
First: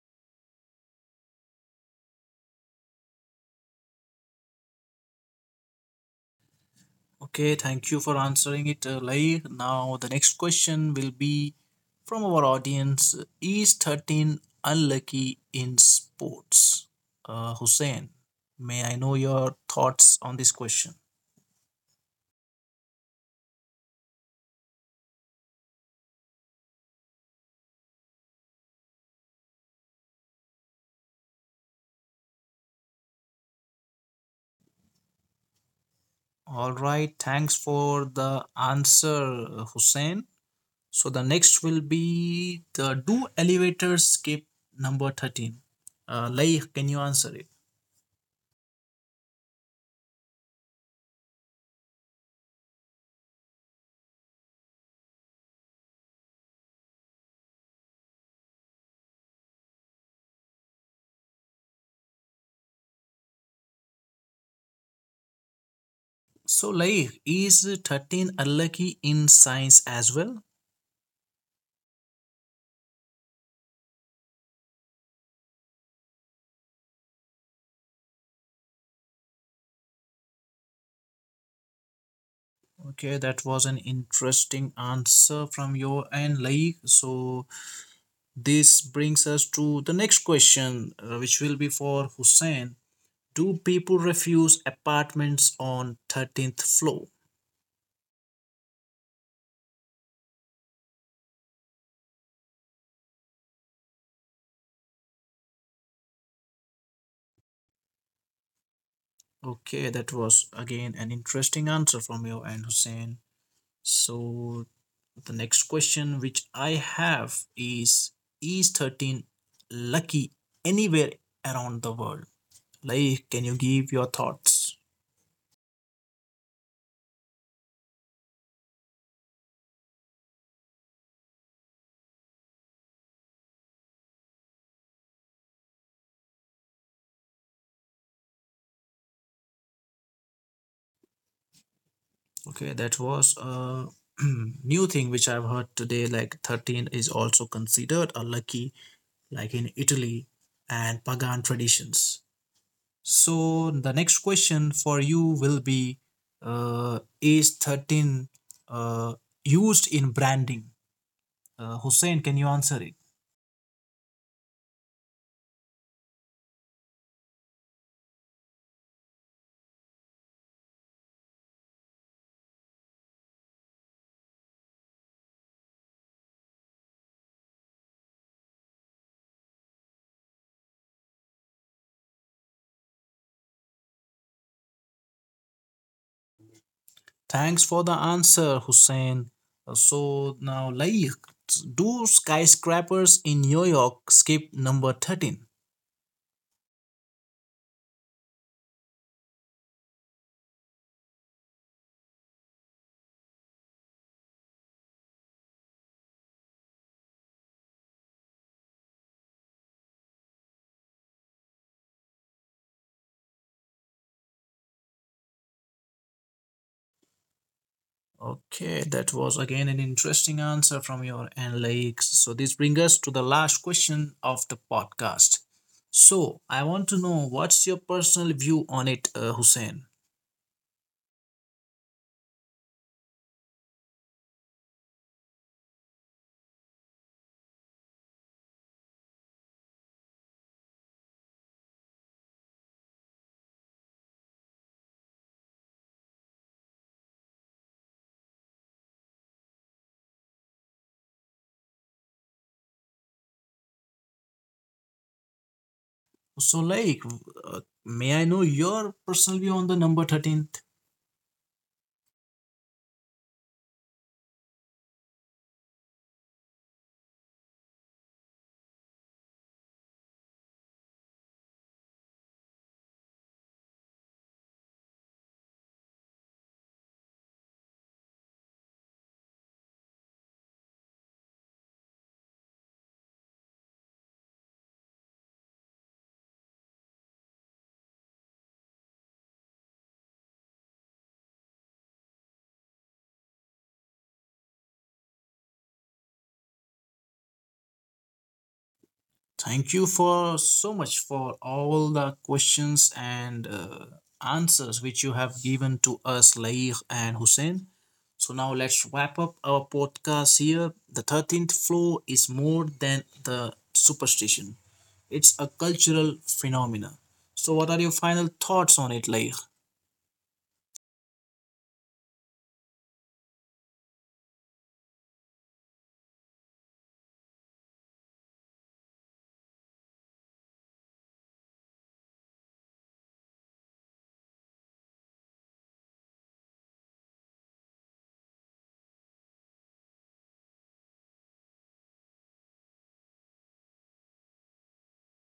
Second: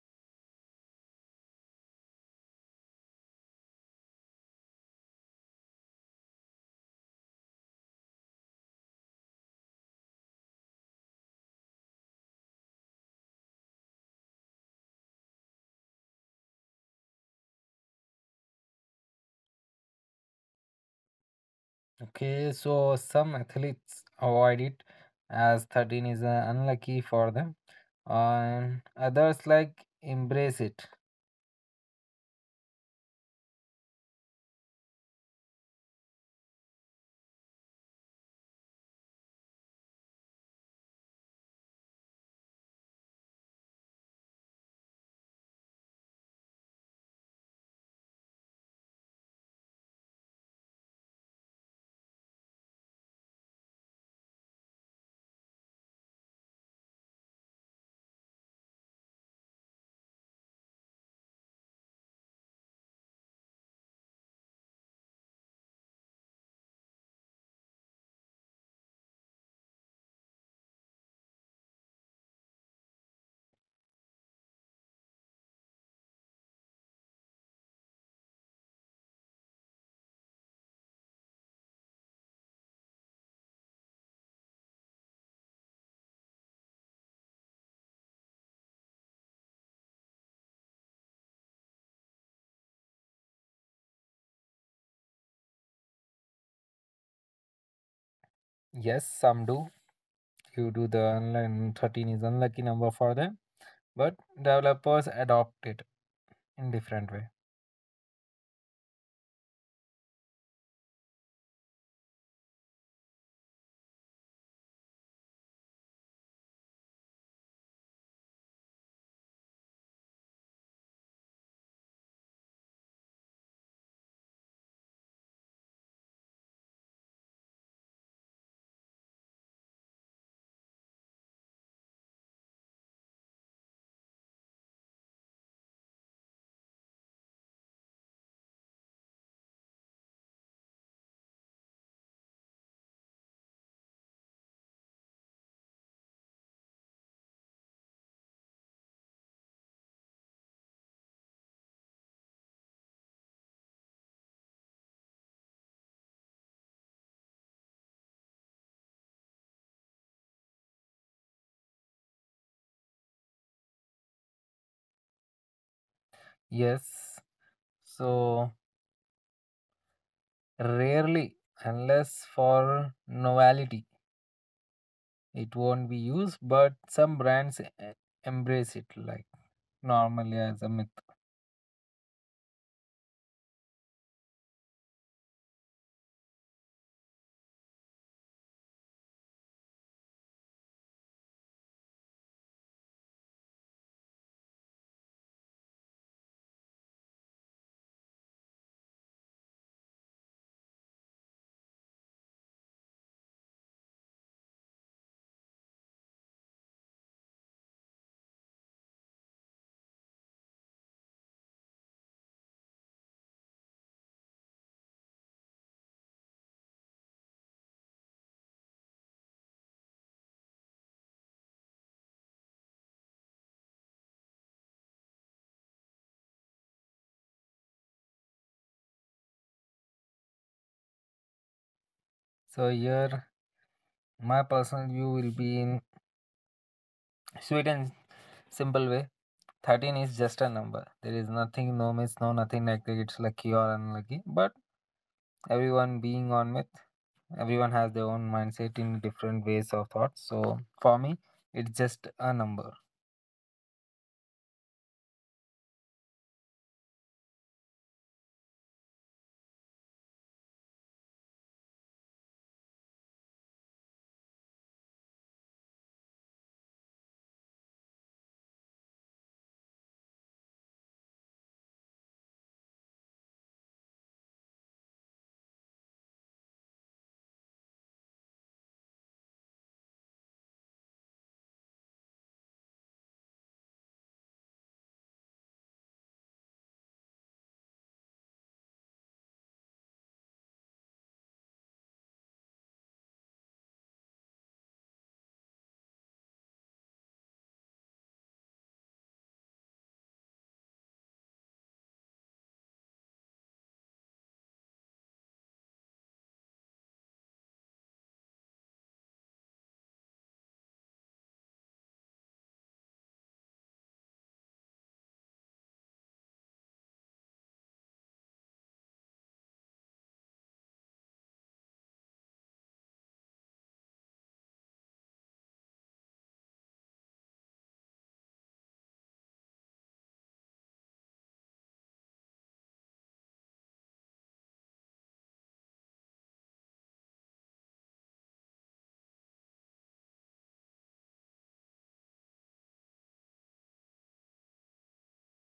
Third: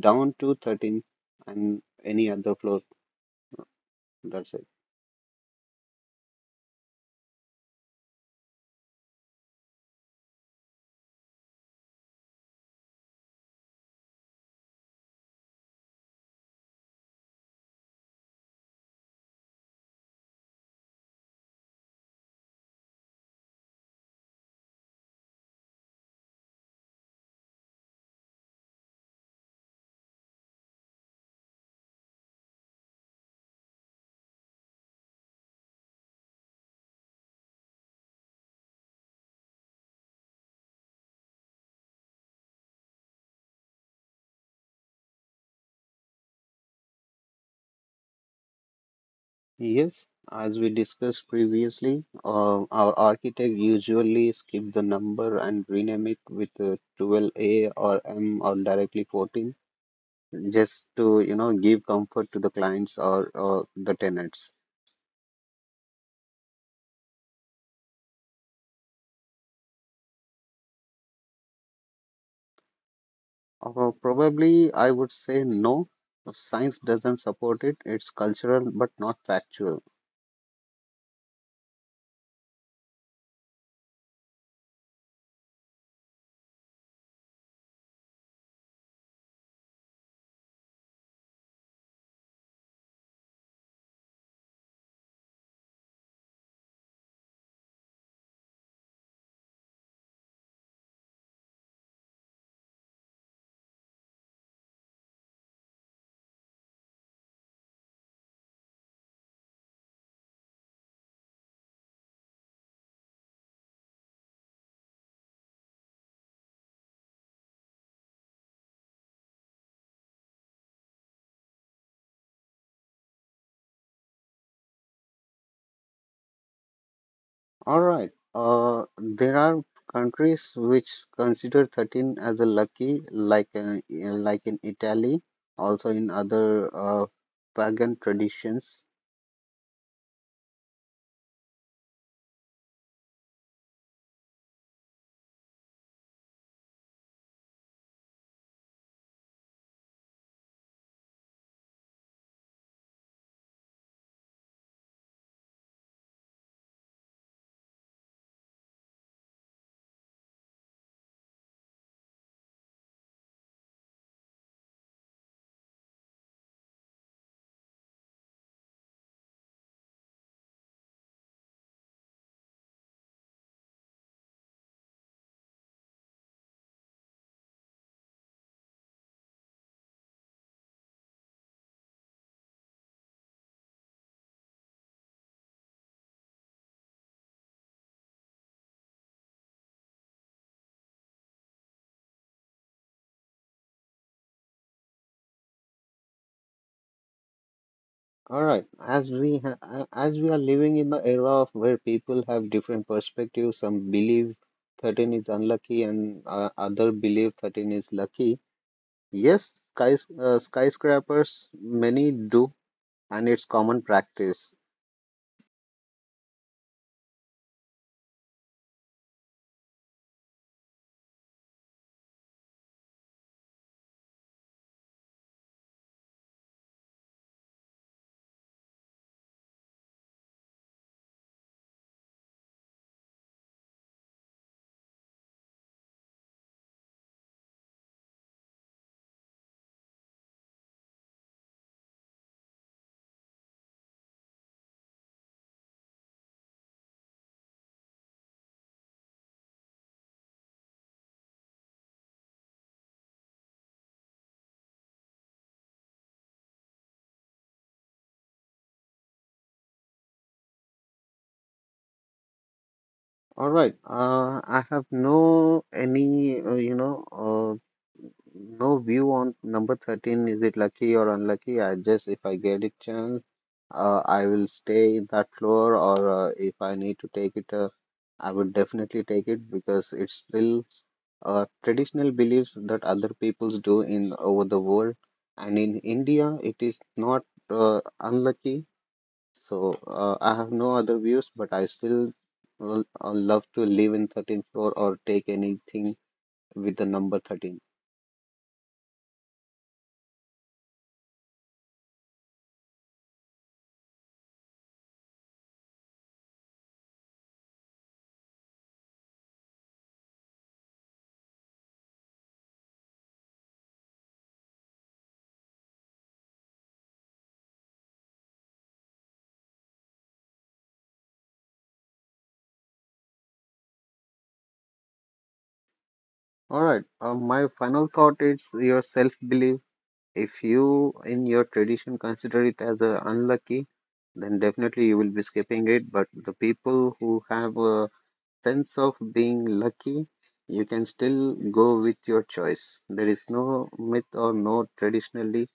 Speaker 2: down to 13 and any other floor. That's it.
Speaker 1: Okay, thank you for answering it, Lahir. Now, the next question will be from our audience: is 13 unlucky in sports? Hussein, may I know your thoughts on this question?
Speaker 3: Okay, so some athletes avoid it as 13 is unlucky for them, and others like embrace it.
Speaker 1: All right, thanks for the answer, Hussein. So, the next will be the, do elevators skip number 13? Lahir, can you answer it?
Speaker 2: Yes, as we discussed previously, our architect usually skip the number and rename it with 12A or M or directly 14 just to give comfort to the clients or the tenants.
Speaker 1: So, Lahir, is 13 unlucky in science as well?
Speaker 2: Probably I would say no, science doesn't support it. It's cultural but not factual.
Speaker 1: Okay, that was an interesting answer from your end, Laik. So, this brings us to the next question, which will be for Hussein. Do people refuse apartments on 13th floor?
Speaker 3: Yes, some do. You do the online, 13 is unlucky number for them, but developers adopt it in different way.
Speaker 1: Okay, that was again an interesting answer from your end, Hussein. So, the next question which I have is: is 13 lucky anywhere around the world? Laik, can you give your thoughts?
Speaker 2: All right. There are countries which consider 13 as a lucky, like in Italy, also in other uh, pagan traditions.
Speaker 1: Okay, that was a (clears throat) new thing which I've heard today. Like, 13 is also considered a lucky, like in Italy and pagan traditions. So, the next question for you will be, is 13 uh, used in branding? Hussein, can you answer it?
Speaker 3: Yes, so rarely, unless for novelty, it won't be used, but some brands embrace it like normally as a myth.
Speaker 1: Thanks for the answer, Hussein. So, now, like, do skyscrapers in New York skip number 13?
Speaker 2: All right. As we are living in the era of where people have different perspectives, some believe 13 is unlucky and other believe 13 is lucky. Yes, skyscrapers many do, and it's common practice.
Speaker 1: Okay, that was again an interesting answer from your end, Laik. So this brings us to the last question of the podcast. So I want to know what's your personal view on it, Hussein.
Speaker 3: So here, my personal view will be in sweet and simple way. 13 is just a number. There is nothing, no miss, no nothing like that. It's lucky or unlucky. But everyone being on myth, everyone has their own mindset in different ways of thought. So for me, it's just a number.
Speaker 1: So like, may I know your personal view on the number 13th?
Speaker 2: All right. I have no any, no view on number 13. Is it lucky or unlucky? I just, if I get a chance, I will stay in that floor, or if I need to take it, I would definitely take it because it's still traditional beliefs that other peoples do in over the world. And in India, it is not unlucky. So I have no other views, but I still love to live in 13th floor or take anything with the number 13.
Speaker 1: Thank you for so much for all the questions and answers which you have given to us, Laik and Hussein. So now let's wrap up our podcast here. The 13th floor is more than the superstition. It's a cultural phenomena. So what are your final thoughts on it, like?
Speaker 2: All right. My final thought is your self-belief. If you in your tradition consider it as a unlucky, then definitely you will be skipping it. But the people who have a sense of being lucky, you can still go with your choice. There is no myth or no traditionally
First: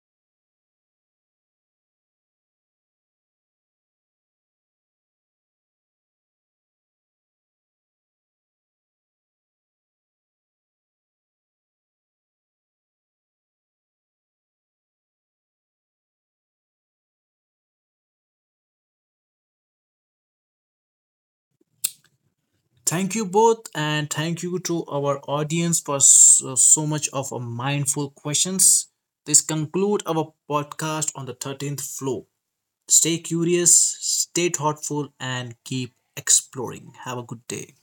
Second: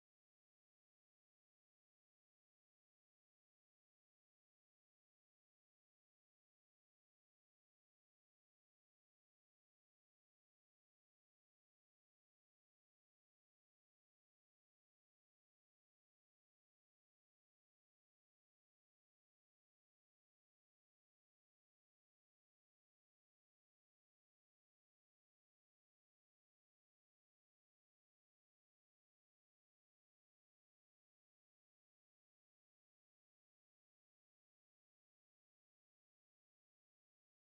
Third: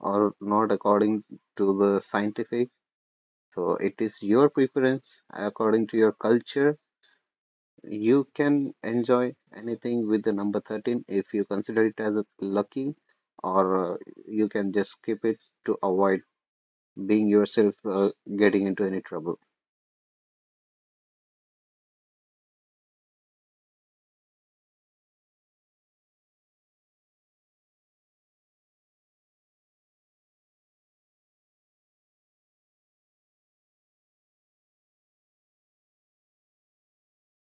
Speaker 2: or not according to the scientific. So it is your preference according to your culture. You can enjoy anything with the number 13 if you consider it as a lucky, or you can just skip it to avoid being yourself getting into any trouble.
Speaker 1: Thank you both, and thank you to our audience for so, so much of a mindful questions. This conclude our podcast on the 13th floor. Stay curious, stay thoughtful and keep exploring. Have a good day.